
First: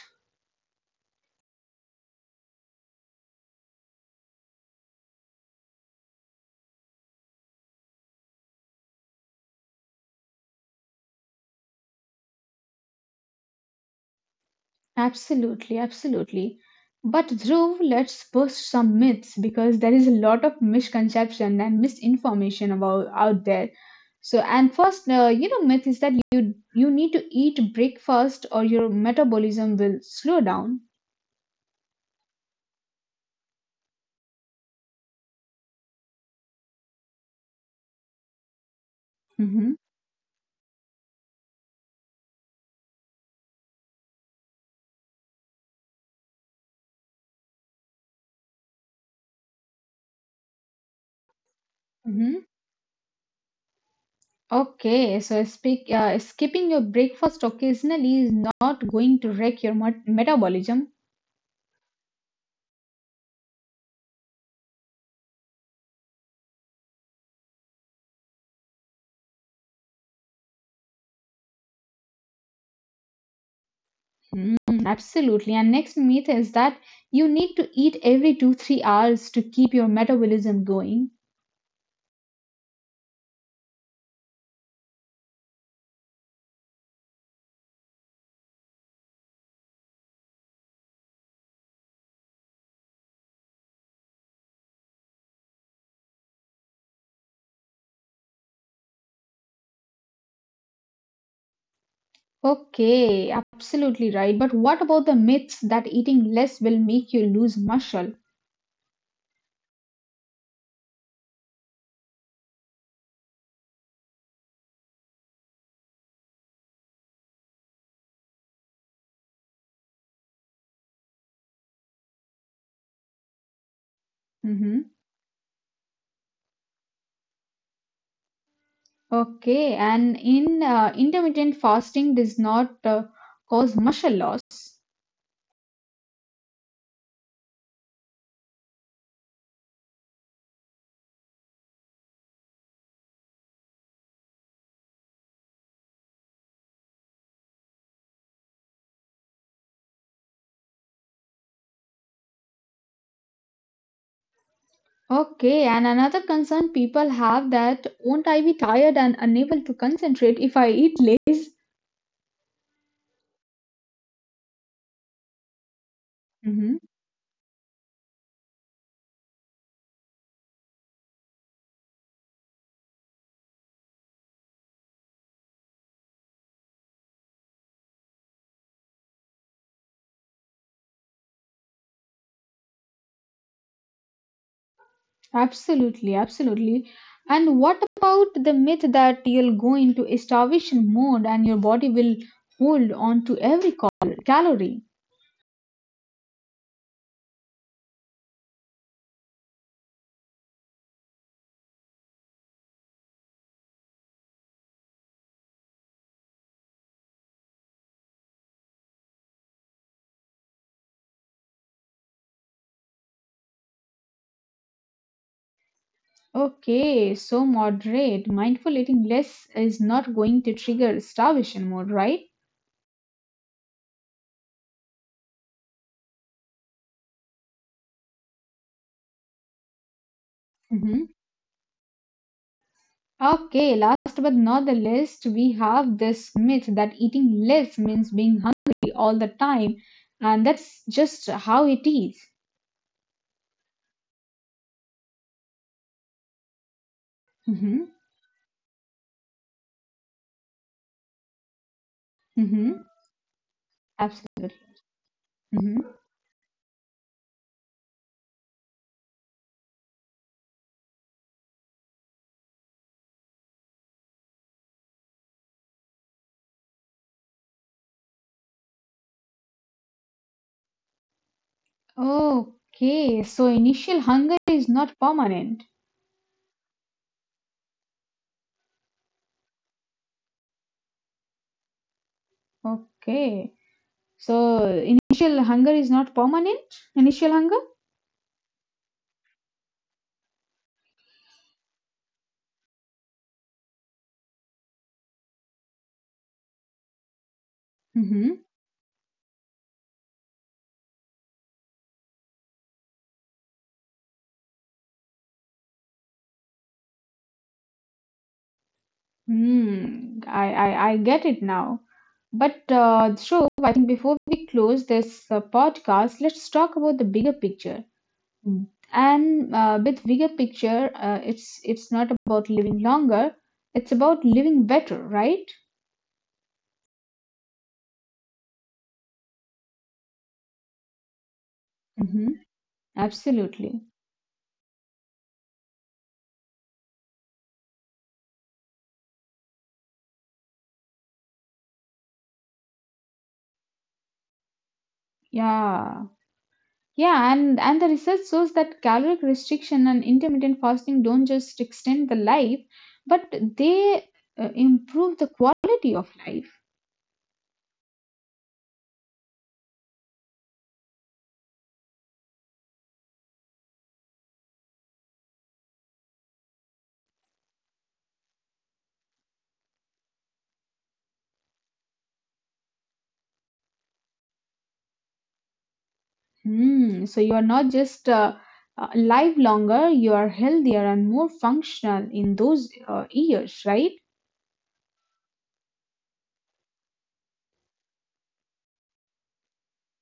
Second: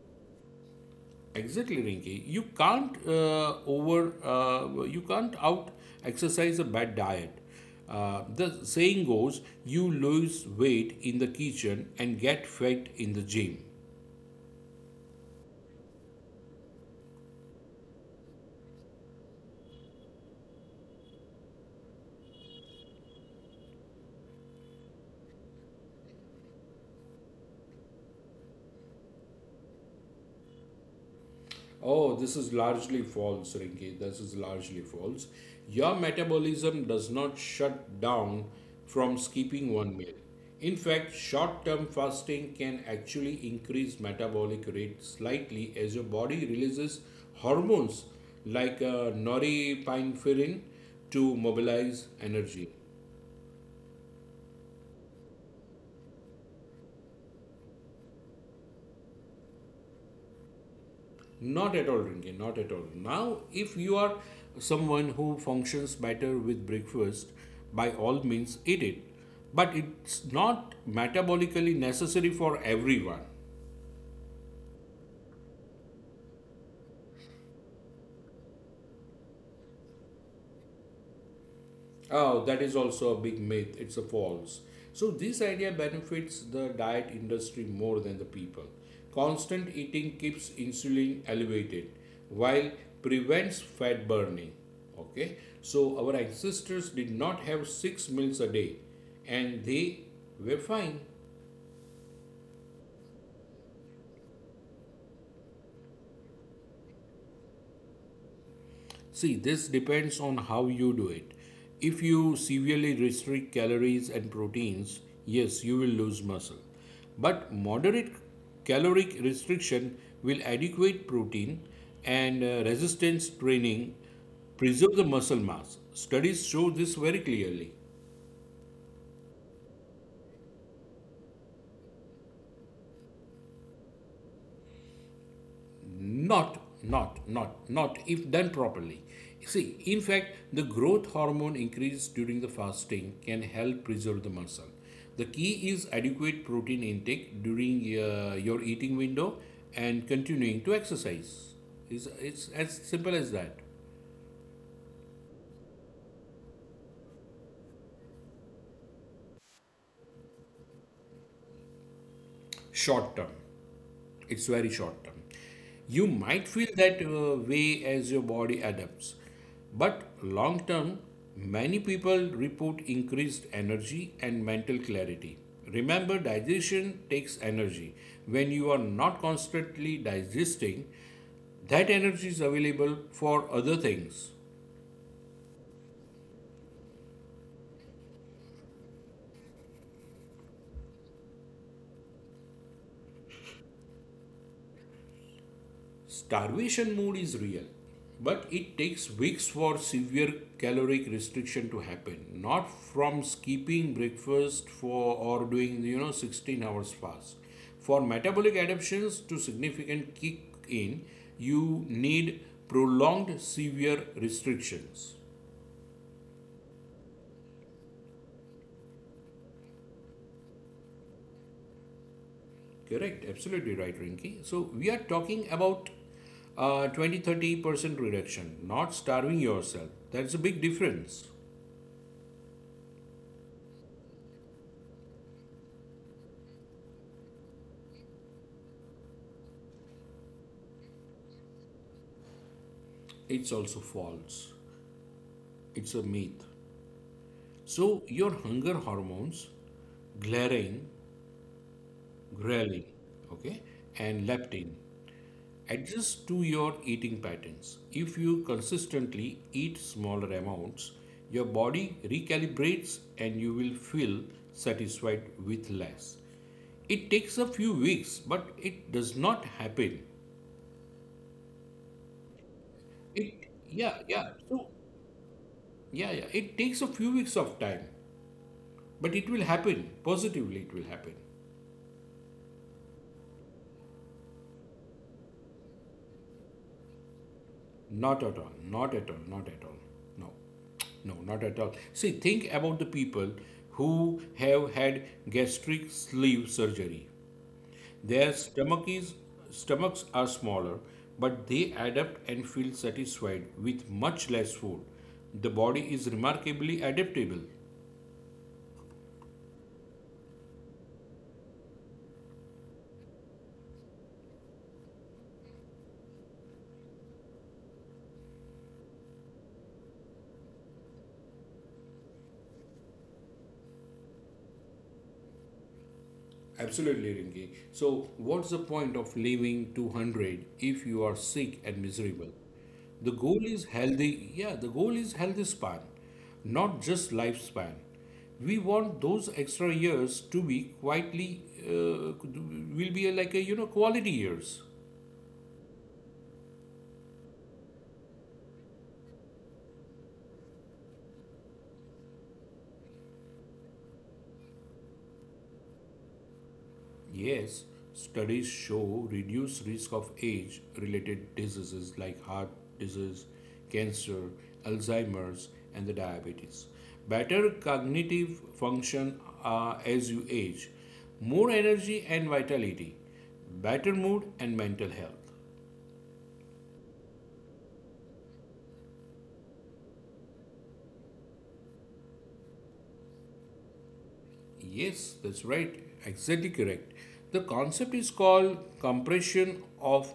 S2: Exactly, Rinki. You can't uh, over, uh, you can't out exercise a bad diet. Uh, the saying goes, you lose weight in the kitchen and get fat in the gym.
S1: Absolutely, absolutely. But Dhruv, let's bust some myths because there is a lot of misconception and misinformation about out there. So, and first, uh, you know, myth is that you you need to eat breakfast or your metabolism will slow down.
S2: Oh, this is largely false, Rinki. This is largely false. Your metabolism does not shut down from
S1: Mm-hmm.
S2: skipping one meal. In fact, short term fasting can actually increase metabolic rate slightly as your body releases hormones like uh, norepinephrine to mobilize
S1: Mm-hmm.
S2: energy.
S1: Okay, so speak, uh, skipping your breakfast occasionally is not going to wreck your met- metabolism.
S2: Not at all, Rinki, not at all. Now, if you are someone who functions better with breakfast, by all means eat it. But it's not metabolically necessary for everyone.
S1: Mm, absolutely. And next myth is that you need to eat every two, three hours to keep your metabolism going.
S2: Oh, that is also a big myth. It's a false. So this idea benefits the diet industry more than the people. Constant eating keeps insulin elevated while prevents fat burning. Okay? So our ancestors did not have six meals a day and they were fine.
S1: Okay, absolutely right. But what about the myths that eating less will make you lose muscle?
S2: See, this depends on how you do it. If you severely restrict calories and proteins, yes, you will lose muscle. But moderate caloric restriction will adequate protein and uh, resistance training
S1: Hmm.
S2: preserve the muscle mass. Studies show this very clearly.
S1: Okay, and in uh, intermittent fasting does not uh, cause muscle loss.
S2: Not, not, not, not if done properly. See, in fact, the growth hormone increase during the fasting can help preserve the muscle. The key is adequate protein intake during uh, your eating window and continuing to exercise. It's, it's as simple as that.
S1: Okay, and another concern people have that won't I be tired and unable to concentrate if I eat less?
S2: Short term. It's very short term you might feel
S1: Mm-hmm.
S2: that uh, way as your body adapts but long term many people report increased energy and mental clarity. Remember digestion takes energy. When you are not constantly digesting that energy is available for other things.
S1: Absolutely, absolutely. And what about the myth that you'll go into a starvation mode and your body will hold on to every cal- calorie?
S2: Starvation mode is real, but it takes weeks for severe caloric restriction to happen, not from skipping breakfast for or doing you know sixteen hours fast. For metabolic adaptations to significant kick in, you need prolonged severe restrictions.
S1: Okay, so moderate. Mindful eating less is not going to trigger starvation mode, right?
S2: Correct, absolutely right, Rinki. So we are talking about uh, twenty thirty percent reduction, not starving yourself. That's a big
S1: Hmm.
S2: difference.
S1: Okay, last but not the least, we have this myth that eating less means being hungry all the time, and that's just how it is.
S2: It's also false. It's a myth. So
S1: Mm-hmm.
S2: your hunger hormones, ghrelin,
S1: Mm-hmm.
S2: ghrelin, okay, and
S1: Absolutely.
S2: leptin
S1: Mm-hmm.
S2: adjust to your eating patterns. If you consistently eat smaller amounts, your body recalibrates and you will feel satisfied with less. It takes a few weeks, but it does not happen.
S1: Okay,
S2: It
S1: so
S2: yeah,
S1: initial
S2: yeah.
S1: hunger
S2: So
S1: is not permanent.
S2: yeah, yeah. It takes a few weeks of time, but it will happen. Positively it will happen.
S1: Okay, so initial hunger is not permanent. Initial hunger.
S2: Not at all. Not at all. Not at all. No. No, not at all. See, think about the people who have had gastric sleeve surgery. Their
S1: Mm-hmm.
S2: stomach is, Stomachs are smaller, but they adapt and feel satisfied with much less food. The body is remarkably adaptable.
S1: Hmm. I, I I get it now. But uh, Shobh, I think before we close this uh, podcast, let's talk about the bigger picture. Mm. And uh, with bigger picture, uh, it's it's not about living longer. It's about living better, right?
S2: Absolutely, Rinki. So, what's the point of living two hundred if you are sick and miserable?
S1: Mm-hmm.
S2: The goal is
S1: Absolutely.
S2: healthy, yeah, the goal is healthy span, not just lifespan. We want those extra years to be quietly, uh, will be like a, you know, quality years.
S1: Yeah. Yeah, and, and the research shows that caloric restriction and intermittent fasting don't just extend the life, but they uh, improve the quality of life.
S2: Yes, studies show reduced risk of age related diseases like heart disease, cancer, Alzheimer's, and the diabetes. Better cognitive function uh, as you age, more energy and vitality, better mood and mental health.
S1: Hmm. So you are not just uh, uh, live longer, you are healthier and more functional in those uh, years, right?
S2: Yes, that's right. Exactly correct. The concept is called compression of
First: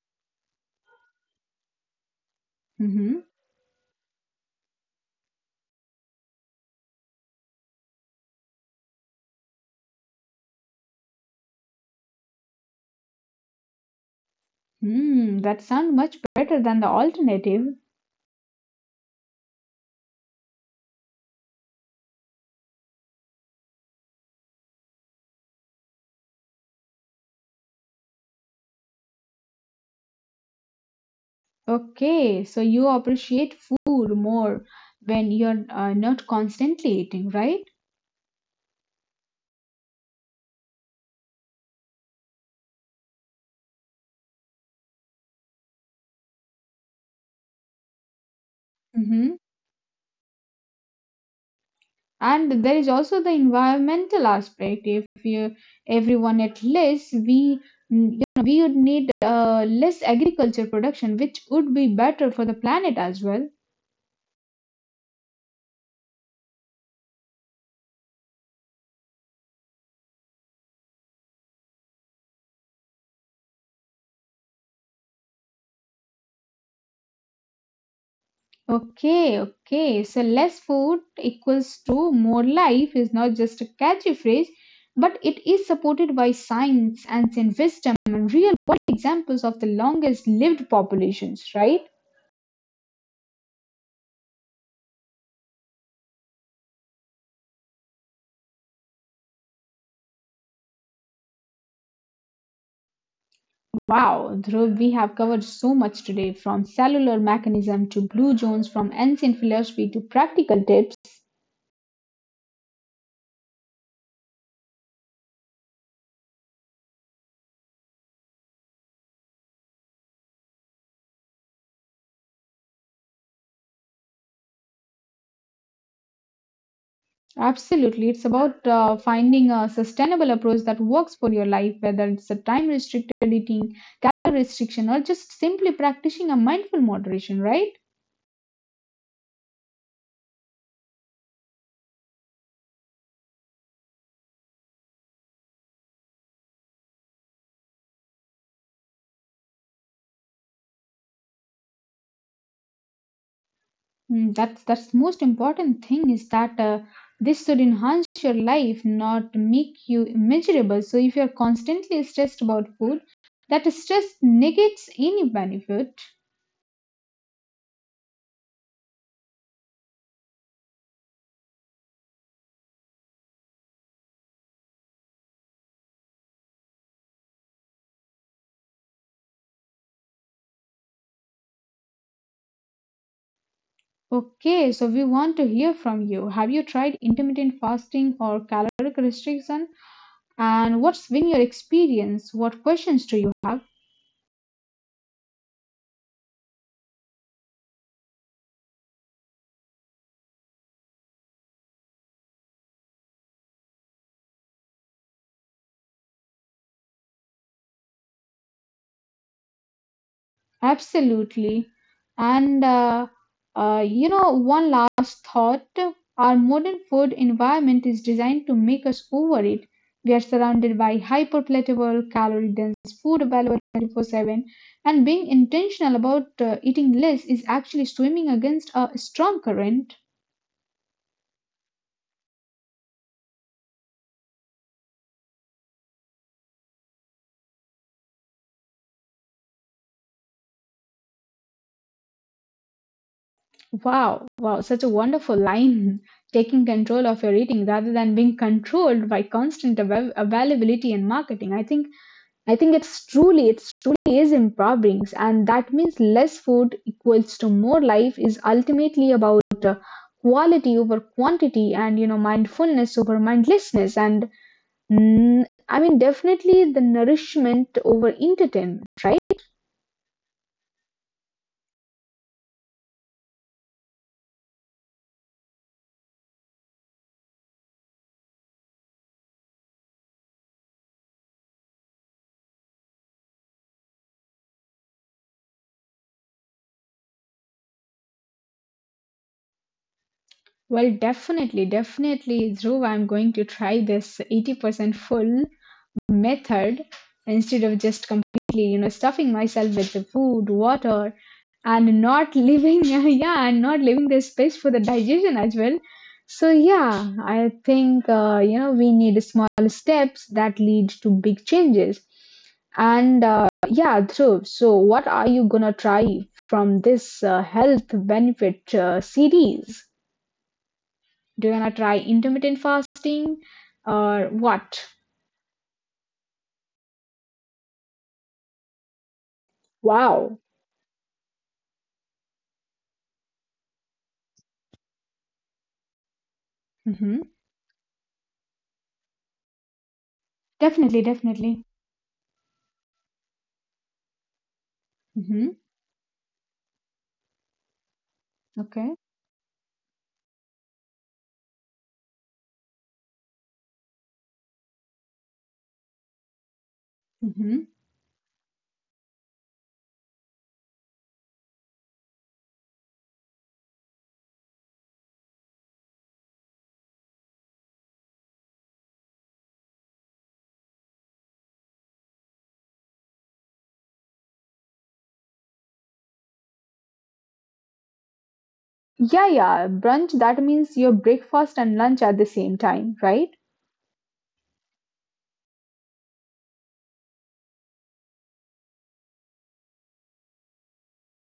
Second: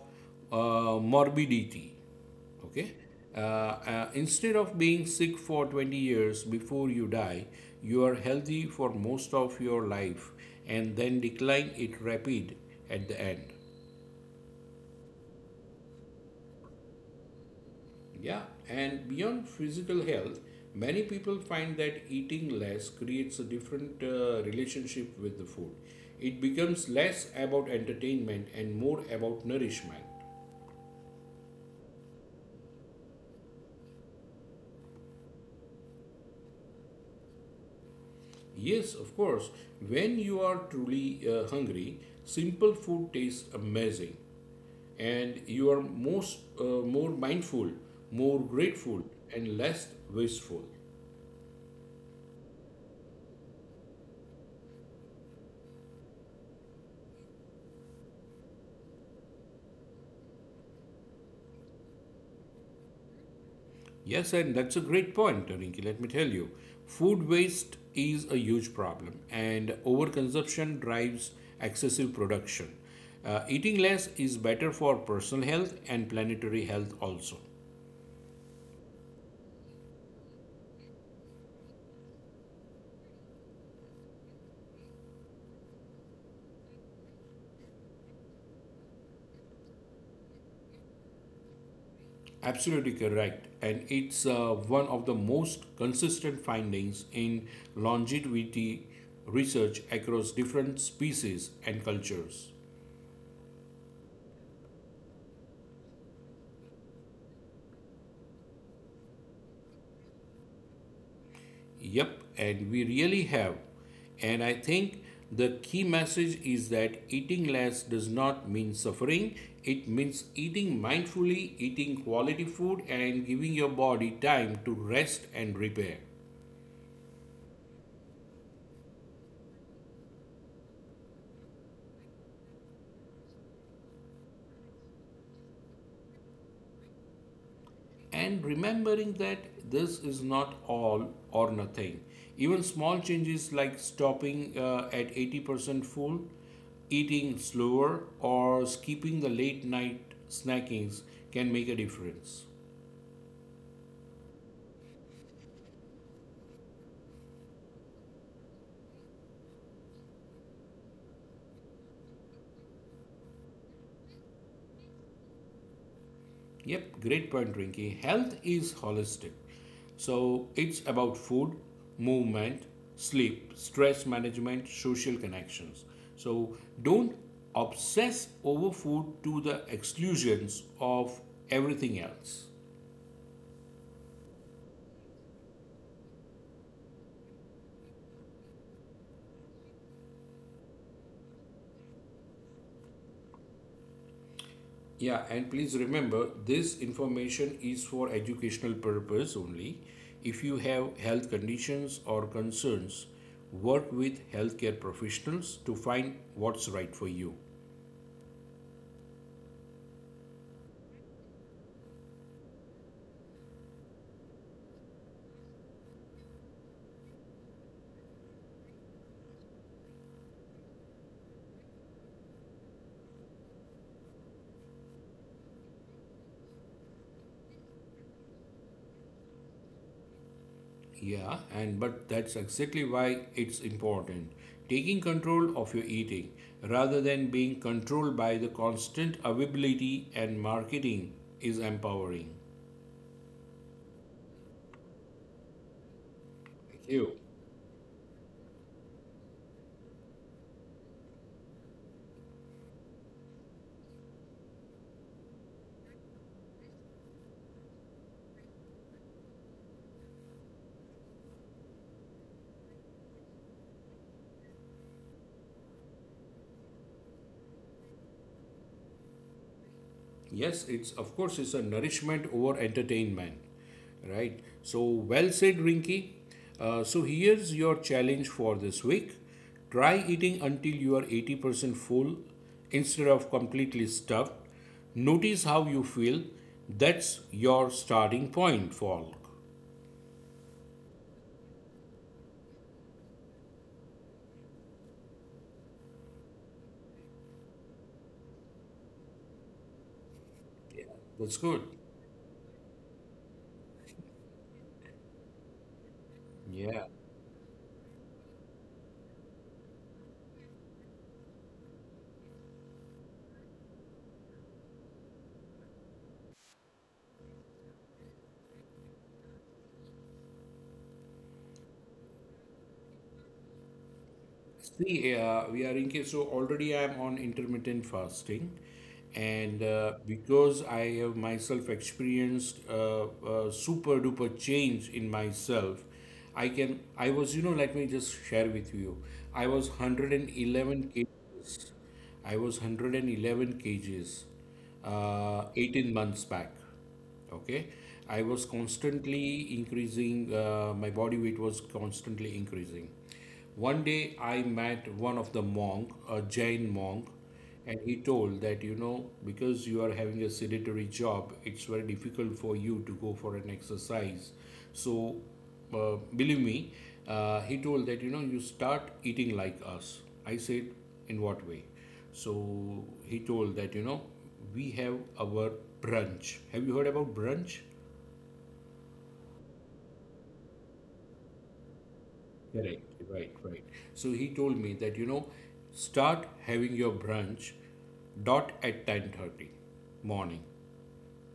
S2: uh, morbidity. Okay.
S1: Mm-hmm.
S2: Uh, uh, instead of being sick for twenty years before you die, you are healthy for most of your life and then decline it rapid at the end.
S1: Hmm. That sounds much better than the alternative.
S2: Yeah, and beyond physical health, many people find that eating less creates a different uh, relationship with the food. It becomes less about entertainment and more about nourishment.
S1: Okay, so you appreciate food more when you're uh, not constantly eating, right?
S2: Yes, of course, when you are truly uh, hungry, simple food tastes amazing and you are most uh, more mindful, more grateful
S1: Mm-hmm.
S2: and less wasteful.
S1: And there is also the environmental aspect if you, everyone at least we, you know, we would need uh, less agriculture production, which would be better for the planet as well.
S2: Yes, and that's a great point, Rinki. Let me tell you, food waste is a huge problem, and overconsumption drives excessive production. Uh, eating less is better for personal health and planetary health also.
S1: Okay, okay, so less food equals to more life is not just a catchy phrase, but it is supported by science and in wisdom and real world examples of the longest lived populations, right?
S2: Absolutely correct, and it's uh, one of the most consistent findings in longevity research across different species and cultures.
S1: Wow, Dhruv, we have covered so much today, from cellular mechanism to blue zones, from ancient philosophy to practical tips.
S2: Yep, and we really have. And I think the key message is that eating less does not mean suffering. It means eating mindfully, eating quality food, and giving your body time to rest and repair.
S1: Absolutely, it's about uh, finding a sustainable approach that works for your life, whether it's a time restricted eating, calorie restriction, or just simply practicing a mindful moderation, right?
S2: And remembering that this is not all or nothing. Even small changes like stopping uh, at eighty percent full, eating slower, or skipping the late night snackings can make a difference.
S1: Mm, that's that's most important thing is that uh, this should enhance your life, not make you miserable. So if you're constantly stressed about food, that stress negates any benefit.
S2: Yep, great point, Rinky. Health is holistic. So it's about food, movement, sleep, stress management, social connections. So don't obsess over food to the exclusions of everything else.
S1: Okay, so we want to hear from you. Have you tried intermittent fasting or caloric restriction? And what's been your experience? What questions do you have?
S2: Yeah, and please remember this information is for educational purpose only. If you have health conditions or concerns, work with healthcare professionals to find what's right for you.
S1: Absolutely. And uh, uh, you know, one last thought. Our modern food environment is designed to make us overeat. We are surrounded by hyperpalatable, calorie-dense food available twenty-four seven, and being intentional about uh, eating less is actually swimming against a strong current.
S2: Yeah, and but that's exactly why it's important. Taking control of your eating rather than being controlled by the constant availability and marketing is empowering.
S1: Wow, wow, such a wonderful line. Taking
S2: Thank you.
S1: control of your eating rather than being controlled by constant avail- availability and marketing. I think I think it's truly, it's truly is empowering, and that means less food equals to more life is ultimately about uh, quality over quantity, and you know mindfulness over mindlessness, and mm, I mean definitely the nourishment over entertainment, right?
S2: Yes, it's of course it's a nourishment over entertainment, right? So well said, Rinky. Uh, so here's your challenge for this week: try eating until you are eighty percent full instead of completely stuffed. Notice how you feel. That's your starting point, Falk.
S1: Well, definitely, definitely, Dhruv, I'm going to try this eighty percent full method instead of just completely, you know, stuffing myself with the food, water,
S2: That's good.
S1: and not leaving, yeah, and not leaving the space for the digestion as well. So,
S2: Yeah.
S1: yeah, I think, uh, you know, we need small steps that lead to big changes. And uh, yeah, true. So, what are you gonna try from this uh, health benefit uh, series? Do you wanna try intermittent fasting or what?
S2: See, uh, we are in case, so already I am on intermittent fasting, and uh,
S1: Wow.
S2: because I have myself experienced uh, uh, super duper change in myself, I can, I
S1: Mm-hmm.
S2: was, you know, let me just share with you. I was one hundred eleven
S1: Definitely, definitely.
S2: kgs. I was one hundred eleven kgs
S1: Hmm.
S2: uh, eighteen months back. Okay, I was
S1: Okay.
S2: constantly increasing. Uh, my body weight was constantly increasing. One day I met one of the monk, a Jain monk,
S1: Hmm.
S2: and he told that, you know, because you are having a sedentary job, it's very difficult for you to go for an exercise. So, uh, believe me, uh, he told that, you know, you start eating like us. I said, in what way? So he told that, you know, we have our brunch. Have you heard about brunch?
S1: Yeah, yeah. Brunch, that means your breakfast and lunch at the same
S2: Correct,
S1: time,
S2: right,
S1: right?
S2: right. So he told me that, you know, start having your brunch dot at ten thirty morning,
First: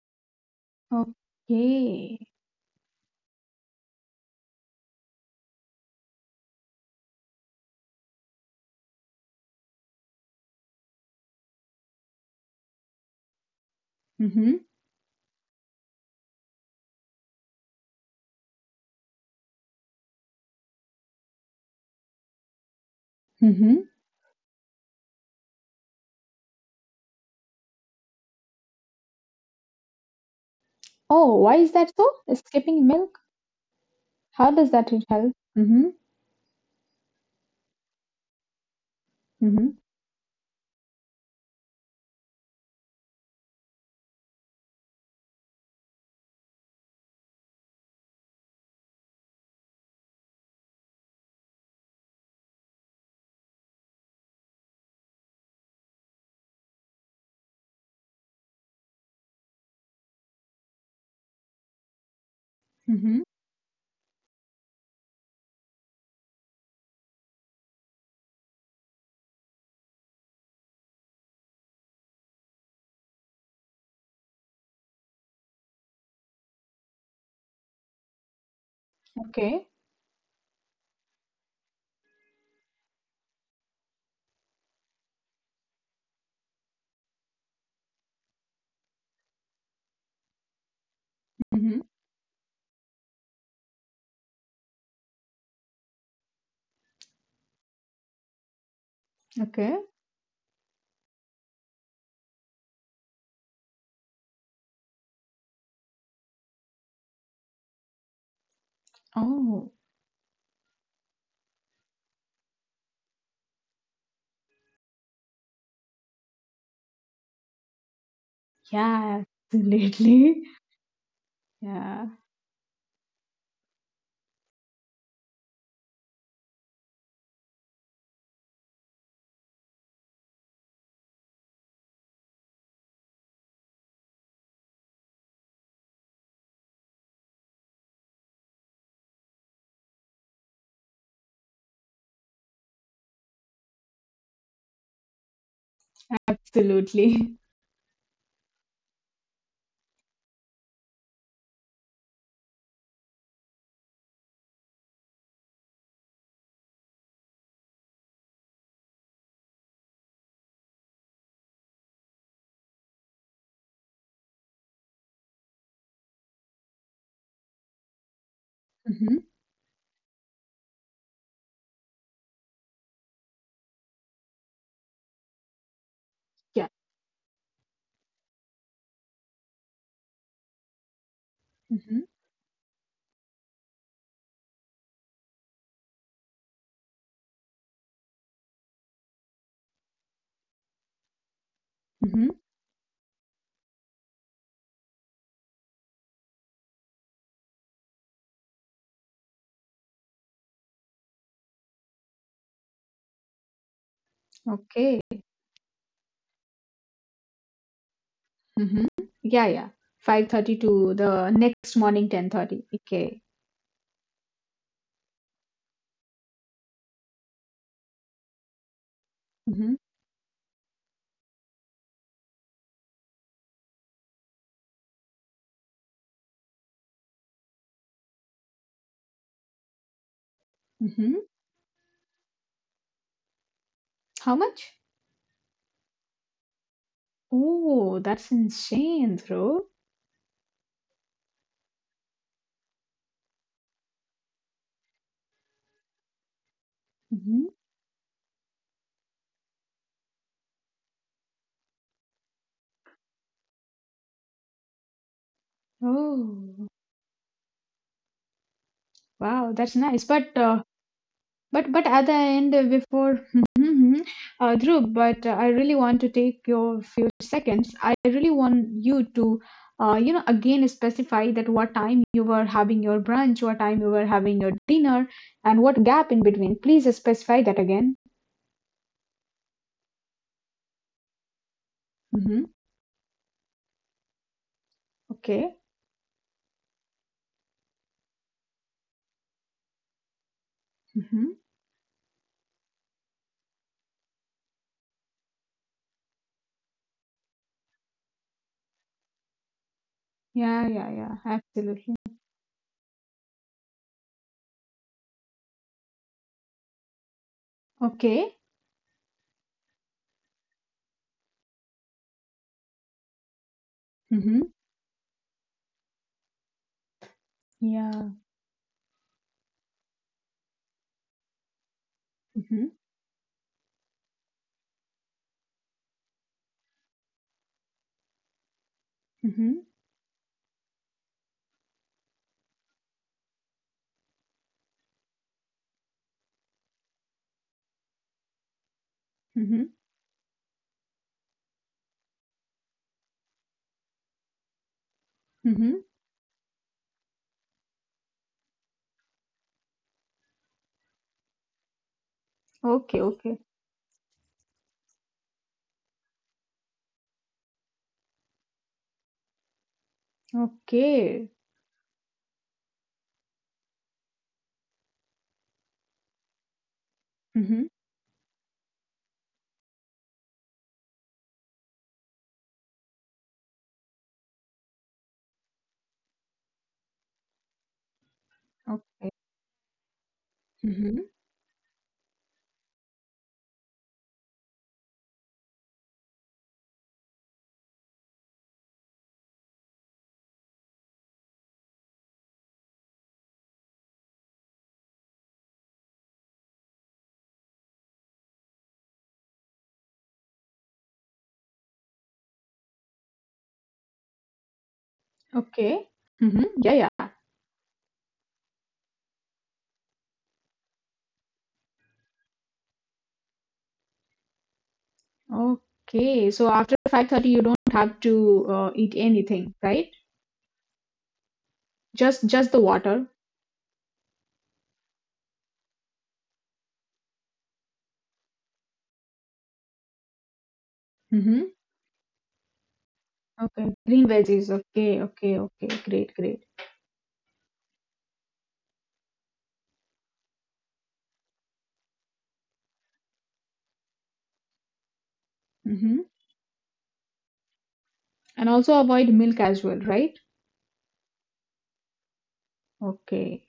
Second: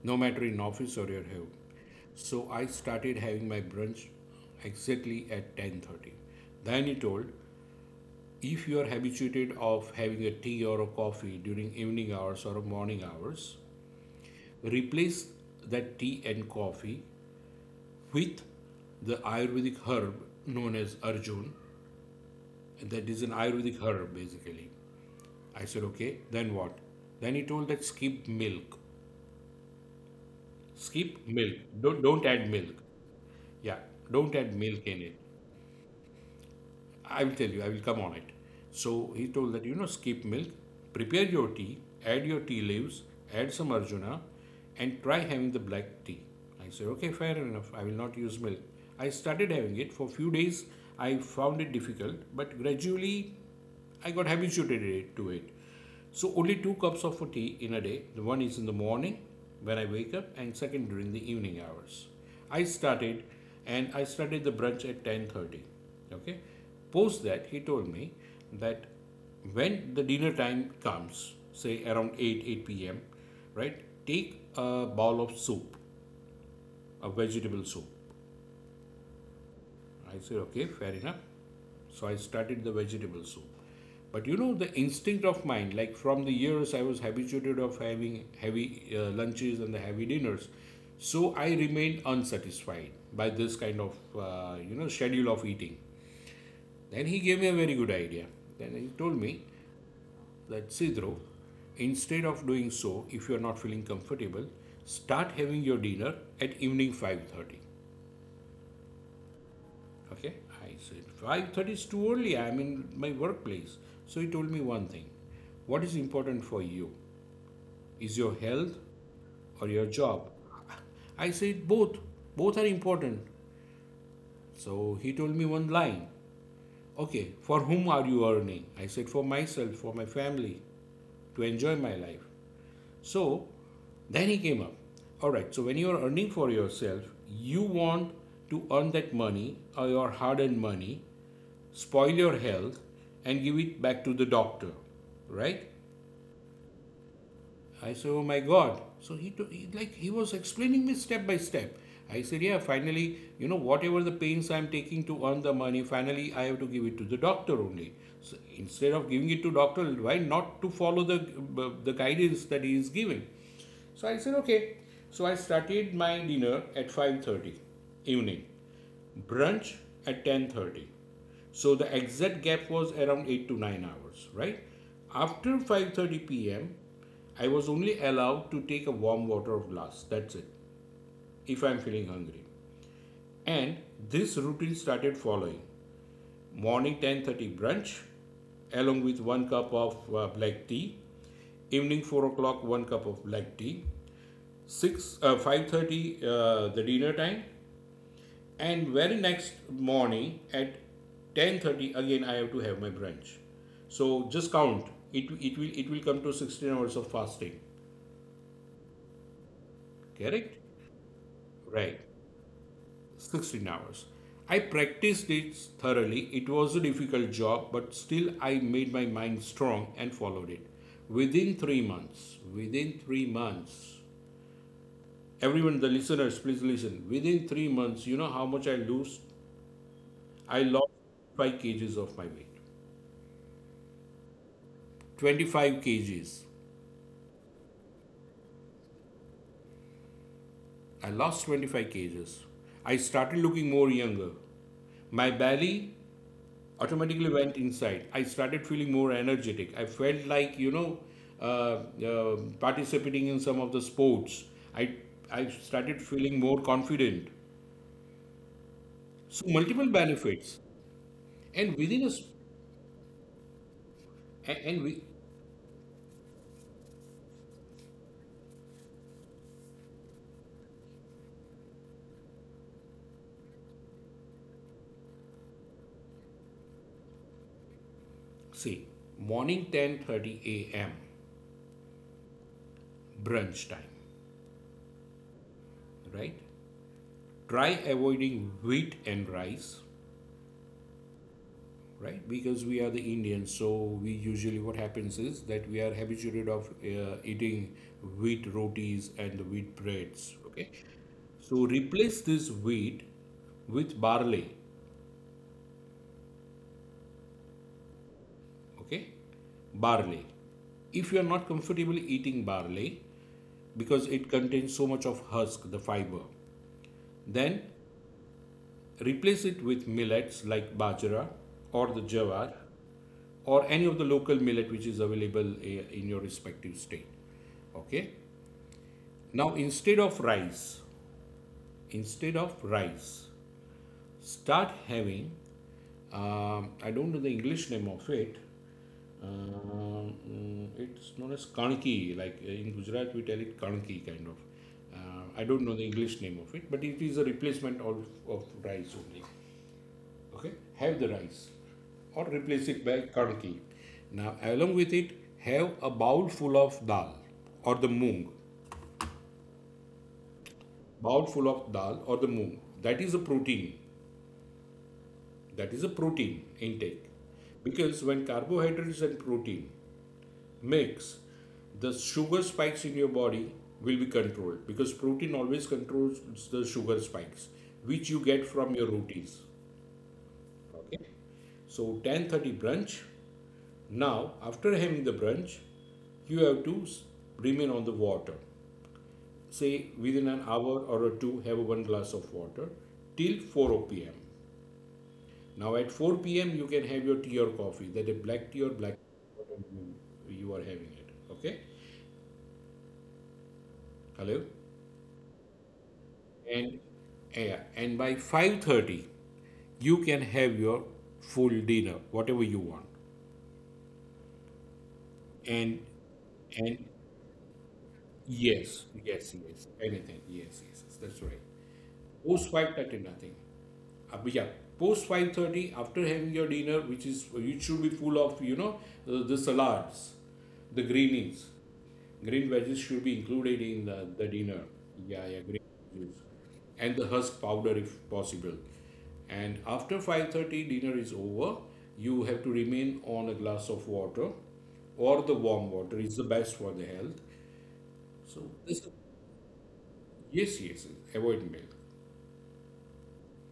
S2: no matter in office or your home.
S1: Okay.
S2: So I started having my brunch exactly at ten thirty. Then he told, if you are habituated of having a tea or a coffee during evening hours or morning hours,
S1: Hmm.
S2: replace that tea and coffee with the Ayurvedic herb known as Arjun. That is an
S1: Hmm.
S2: Ayurvedic herb basically. I said, okay, then what? Then he told that skip milk. Skip
S1: Oh, why
S2: milk.
S1: is that so?
S2: Don't don't add
S1: Skipping
S2: milk.
S1: milk?
S2: Yeah, don't
S1: How
S2: add
S1: does that
S2: milk in it.
S1: help? Hmm.
S2: I will tell you, I will come on it. So he told
S1: Hmm.
S2: that, you know, skip milk, prepare your tea, add your tea leaves, add some Arjuna, and try having the black tea. I said, okay, fair enough, I will not use milk. I started having it for a few days. I found it difficult, but gradually I got habituated to it. So only two cups of tea in a day. The one is in the morning when I wake up, and second during the evening hours. I
S1: Hmm.
S2: started, and I started the brunch at ten thirty. Okay. Post that, he told me that when the dinner time comes, say around eight eight p m, right, take a bowl of soup, a vegetable soup.
S1: Okay.
S2: I said, okay, fair enough. So I started the vegetable soup. But you know, the instinct of mine, like from the years I was habituated of having heavy uh, lunches and the heavy dinners, so I
S1: Hmm.
S2: remained unsatisfied by this kind of uh, you know schedule of eating. Then he gave me a very good idea. Then he told me
S1: Okay.
S2: that Sidro, instead of doing so, if you are not feeling comfortable, start having your dinner at evening five thirty.
S1: Oh,
S2: Okay, I said five thirty is too early. I'm in my workplace. So he told me one thing: what is important for you? Is your health
S1: yeah,
S2: or your job?
S1: absolutely.
S2: I said
S1: Yeah,
S2: both. Both are important. So he told me one line. Okay, for whom are you earning? I said for myself, for my family, to enjoy my life. So then he came up. All right, so when you are earning for yourself, you want to earn that money, or your hard earned money spoil your health and give it back to the doctor, right?
S1: absolutely.
S2: I said, oh my god. So he, to, he like he was explaining me step by step. I said yeah, finally, you know, whatever the pains I'm taking to earn the money, finally I have to give it to the doctor only. So instead of giving it to doctor, why not to follow the uh, the guidance that he is giving? So I said okay. So I started my dinner at five thirty evening,
S1: Hmm.
S2: brunch at ten thirty. So the exact gap was around eight to nine hours, right? After 5:30
S1: Yeah.
S2: p.m. I was only allowed to take a warm water glass, that's it, if I'm
S1: Hmm.
S2: feeling hungry. And this routine started following: morning ten thirty brunch along with one cup of uh, black tea, evening
S1: Hmm.
S2: four o'clock one cup of black tea, six uh, five thirty uh, the dinner time, and very next morning at ten thirty again I have to have my brunch. So just count
S1: Okay.
S2: it. It will it will come to sixteen hours of fasting.
S1: Hmm. Yeah, yeah. five thirty
S2: Correct?
S1: to the next morning
S2: Right.
S1: ten thirty. Okay.
S2: sixteen hours. I practiced it thoroughly. It was a difficult job, but still I made my mind
S1: Mhm,
S2: strong and followed it. Within three months, within three months, everyone, the listeners, please listen. Within three months, you know how much I lose? I lost
S1: mhm.
S2: five kgs of my weight.
S1: How much?
S2: twenty-five kgs.
S1: Oh, that's insane, bro.
S2: I lost twenty-five kgs. I started looking more younger. My belly automatically
S1: Mhm.
S2: went inside. I started feeling more energetic. I felt like, you know, uh, uh, participating in some of the sports. I, I started feeling more
S1: Oh,
S2: confident. So,
S1: wow, that's
S2: multiple
S1: nice. But
S2: benefits.
S1: uh, but
S2: And
S1: but
S2: within
S1: at the
S2: us,
S1: end, uh, before Mhm. Uh,
S2: and, and
S1: Dhruv,
S2: we
S1: but uh, I really want to take your few seconds. I really want you to, uh, you know, again specify that what time you were having your brunch, what time you were having your dinner, and what gap in between. Please specify that again.
S2: see morning ten thirty a m
S1: Mm-hmm.
S2: brunch time,
S1: Okay.
S2: right? Try avoiding wheat and rice,
S1: Mm-hmm.
S2: right, because we are the Indians, so we usually what happens is that we are habituated of uh, eating wheat rotis and the wheat breads.
S1: Yeah,
S2: Okay,
S1: yeah, yeah.
S2: so
S1: Absolutely.
S2: replace this wheat with barley.
S1: Okay.
S2: Okay, barley. If you are not comfortable eating barley because it
S1: Mm-hmm.
S2: contains so much of husk, the fiber, then
S1: Yeah.
S2: replace it with millets like bajra or the jawar
S1: Mhm.
S2: or any of the local millet which is available eh, in your respective state. Okay. Now
S1: Mhm.
S2: instead of rice, instead of rice, start having. um, I don't know the English name of it.
S1: Mhm.
S2: Um, mm, it's known as kanki. Like uh, in Gujarat, we tell it kanki kind of. Uh, I don't know
S1: Mhm.
S2: the English name of it, but it is a replacement of, of rice only. Okay, have the rice or replace it by
S1: Okay. Okay.
S2: kadki. Now along with it, have a bowl full of dal or the moong, bowl
S1: Okay.
S2: full of dal or the moong. That is a protein, that is a protein intake.
S1: Mhm.
S2: Because when carbohydrates and protein mix, the sugar spikes in your body will be controlled, because protein always controls the sugar spikes which you get from your
S1: Okay.
S2: rotis.
S1: Mhm.
S2: Okay, so ten thirty brunch. Now, after having the brunch, you have to remain on the water. Say within an hour or two, have one glass of water till four p.m. Now at four p.m. you can have your tea or coffee, that is black tea or black, whatever you you are having it. Okay. Hello?
S1: Okay. Mhm. Yeah.
S2: And
S1: Yeah.
S2: yeah, and by five thirty you can have your full dinner, whatever you want. and
S1: Okay. So after
S2: and
S1: five thirty, you don't have to uh, eat
S2: yes, yes,
S1: anything,
S2: yes.
S1: right?
S2: Anything. Yes, yes, yes. That's right.
S1: Just just the
S2: Post
S1: water.
S2: five thirty, nothing. Uh, but yeah, post five thirty, after having your dinner, which is, it should be full of, you know, the, the salads, the greenies.
S1: Mhm.
S2: Green veggies should be included
S1: Okay.
S2: in the,
S1: Green
S2: the
S1: veggies.
S2: dinner.
S1: Okay.
S2: Yeah, yeah,
S1: Okay.
S2: green
S1: Okay. Great.
S2: veggies.
S1: Great.
S2: And the husk powder if possible. And after five thirty, dinner is over. You have to remain on a glass of water, or the warm water
S1: Mhm.
S2: is the best for the health.
S1: And
S2: So this
S1: also avoid milk as well, right?
S2: yes, yes, yes, avoid milk,
S1: Okay.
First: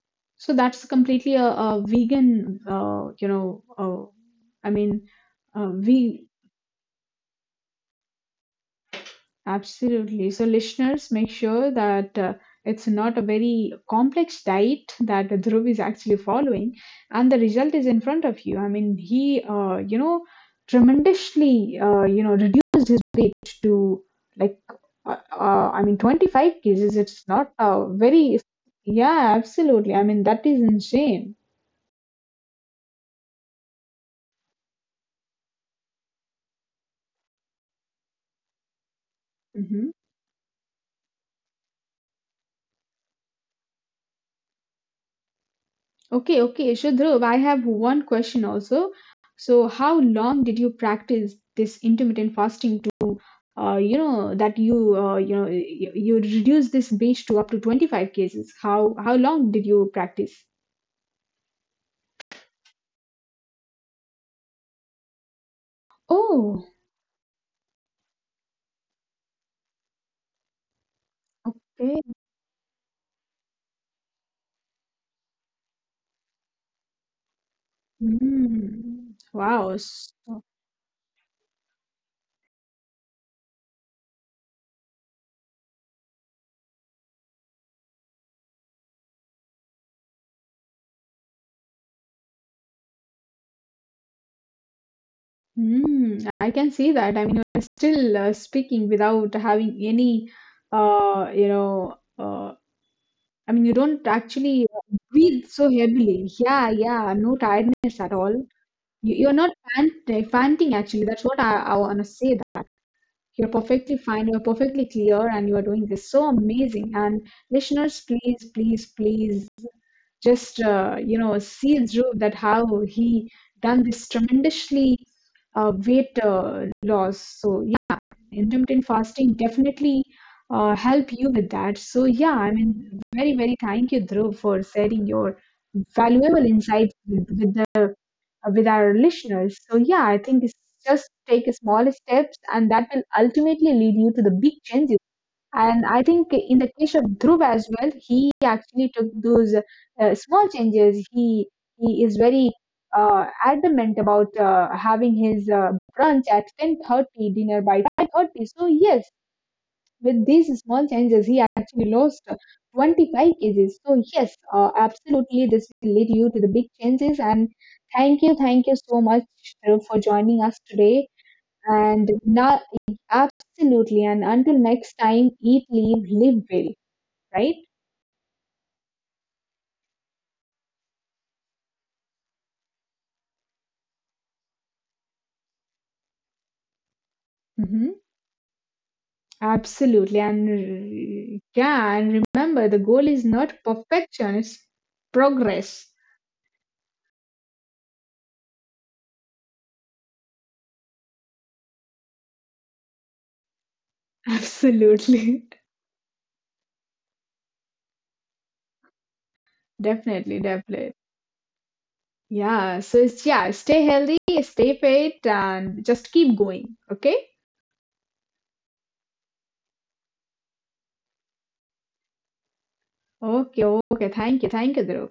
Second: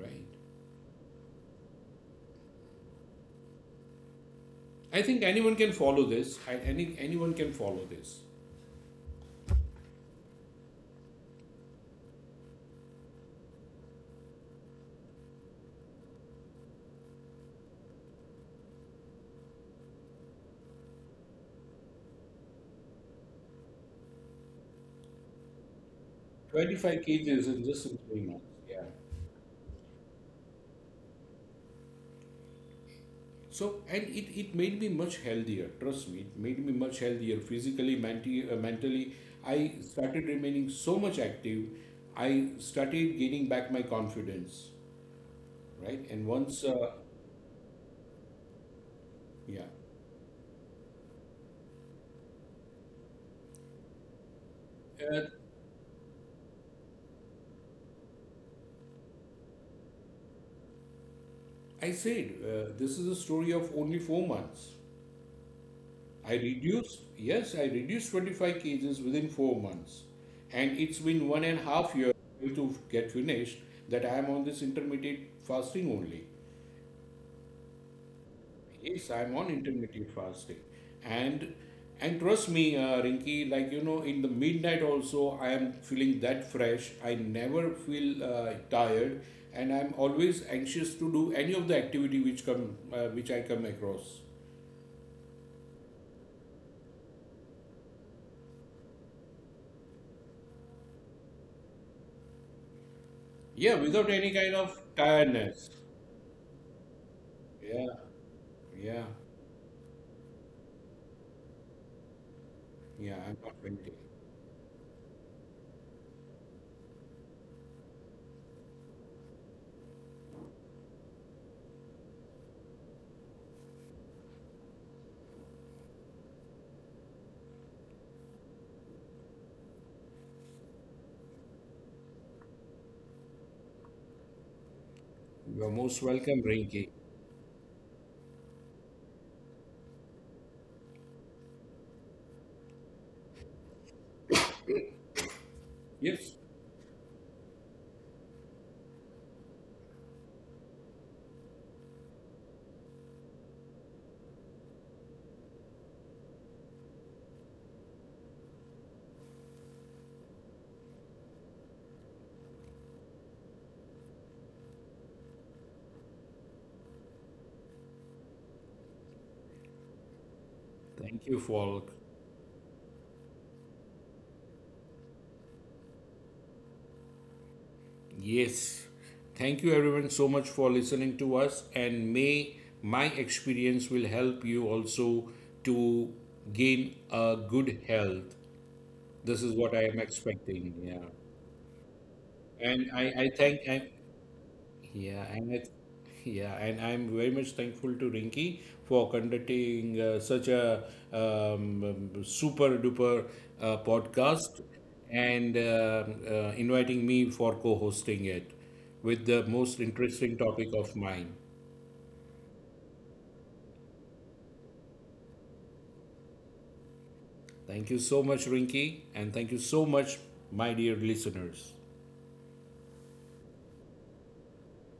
S2: right?
S1: So that's completely a, a vegan. Uh, you know. Uh, I
S2: I
S1: mean,
S2: think anyone
S1: uh,
S2: can follow
S1: ve
S2: this. I, any anyone can follow this.
S1: Absolutely. So, listeners, make sure that uh, it's not a very complex diet that Dhruv is actually following, and the result is in front of you. I mean, he, uh, you know, tremendously, uh, you know, reduced his weight to like, uh, uh, I mean, twenty-five kgs.
S2: twenty-five
S1: It's
S2: kgs
S1: not
S2: in
S1: a
S2: just in three
S1: very,
S2: months. Yeah.
S1: yeah, absolutely. I mean, that is insane.
S2: So and it, it made me much healthier. Trust me, it made me much healthier physically, menti- uh, mentally. I
S1: Hmm.
S2: started remaining so much active. I started gaining back my confidence, right? And
S1: Okay,
S2: once,
S1: okay. So,
S2: uh,
S1: Dhruv, I have one question also.
S2: yeah,
S1: So, how long did you practice this intermittent fasting uh, you know that you uh,
S2: uh,
S1: you know you, you reduce this breach to up to twenty-five cases? how how long did you practice?
S2: I said uh, this is a story of only four months. I
S1: Oh.
S2: reduced, yes, I reduced twenty-five kgs within four months. And it's been one and a half
S1: Okay.
S2: year to get finished that I am on this intermittent fasting only. Yes,
S1: Hmm.
S2: I'm on
S1: Wow.
S2: intermittent
S1: So,
S2: fasting. And and trust me, uh, Rinki, like you know, in the midnight also, I am feeling that fresh. I never feel uh, tired, and I'm always anxious to do any of the activity which come, uh, which I come across.
S1: hmm. I can see that. I mean, you're still uh, speaking without having any uh, you know uh, I mean, you
S2: Yeah,
S1: don't
S2: without any kind
S1: actually
S2: of
S1: uh, breathe
S2: tiredness.
S1: so heavily. Yeah, yeah, no
S2: Yeah,
S1: tiredness at all. You,
S2: yeah.
S1: you're not pant- uh, panting, actually. That's what i, I want to say.
S2: Yeah, I'm
S1: You're
S2: not Venki.
S1: perfectly fine, you're perfectly clear, and you are doing this so amazing. And listeners, please, please, please just, uh, you know, see Dhruv that how he done this tremendously uh, weight uh, loss. So, yeah, intermittent fasting definitely uh, help you with that. So, yeah, I mean, very, very thank you, Dhruv, for sharing your
S2: You're most welcome,
S1: valuable
S2: Rinki.
S1: insights with, with the uh, with our listeners. So, yeah, I think it's just take small steps, and that will ultimately lead you to the big changes. And I think
S2: Yes,
S1: in the case of Dhruv as well, he actually took those uh, small changes. He he is very uh, adamant about uh, having his uh, brunch at ten thirty, dinner by five thirty. So yes, with these small changes, he actually lost uh, twenty-five kgs. So, yes, uh, absolutely, this will lead you to the big changes. And thank you, thank you so much Dhruv, for joining us today.
S2: thank you for.
S1: And now, absolutely, and until next time, eat, live, live well, right?
S2: Yes, thank you everyone so much for listening to us, and may my experience will help you also to gain a good
S1: Hmm.
S2: health. This is what I am
S1: Absolutely. And
S2: expecting. Yeah,
S1: r- yeah, and remember, the
S2: and
S1: goal
S2: I
S1: is
S2: I
S1: not
S2: thank I
S1: perfection, it's
S2: yeah, and it,
S1: progress.
S2: yeah, and I'm very much thankful to Rinky for conducting uh, such a um, um, super duper uh, podcast,
S1: Absolutely.
S2: and uh, uh, inviting me for co-hosting it with the most
S1: Definitely,
S2: interesting topic
S1: definitely.
S2: of mine.
S1: Yeah, so it's yeah, stay healthy, stay fit, and just keep going. Okay?
S2: Thank you so much, Rinky, and thank you so much, my dear listeners.
S1: Okay, okay. Thank you. Thank you, Dhruv.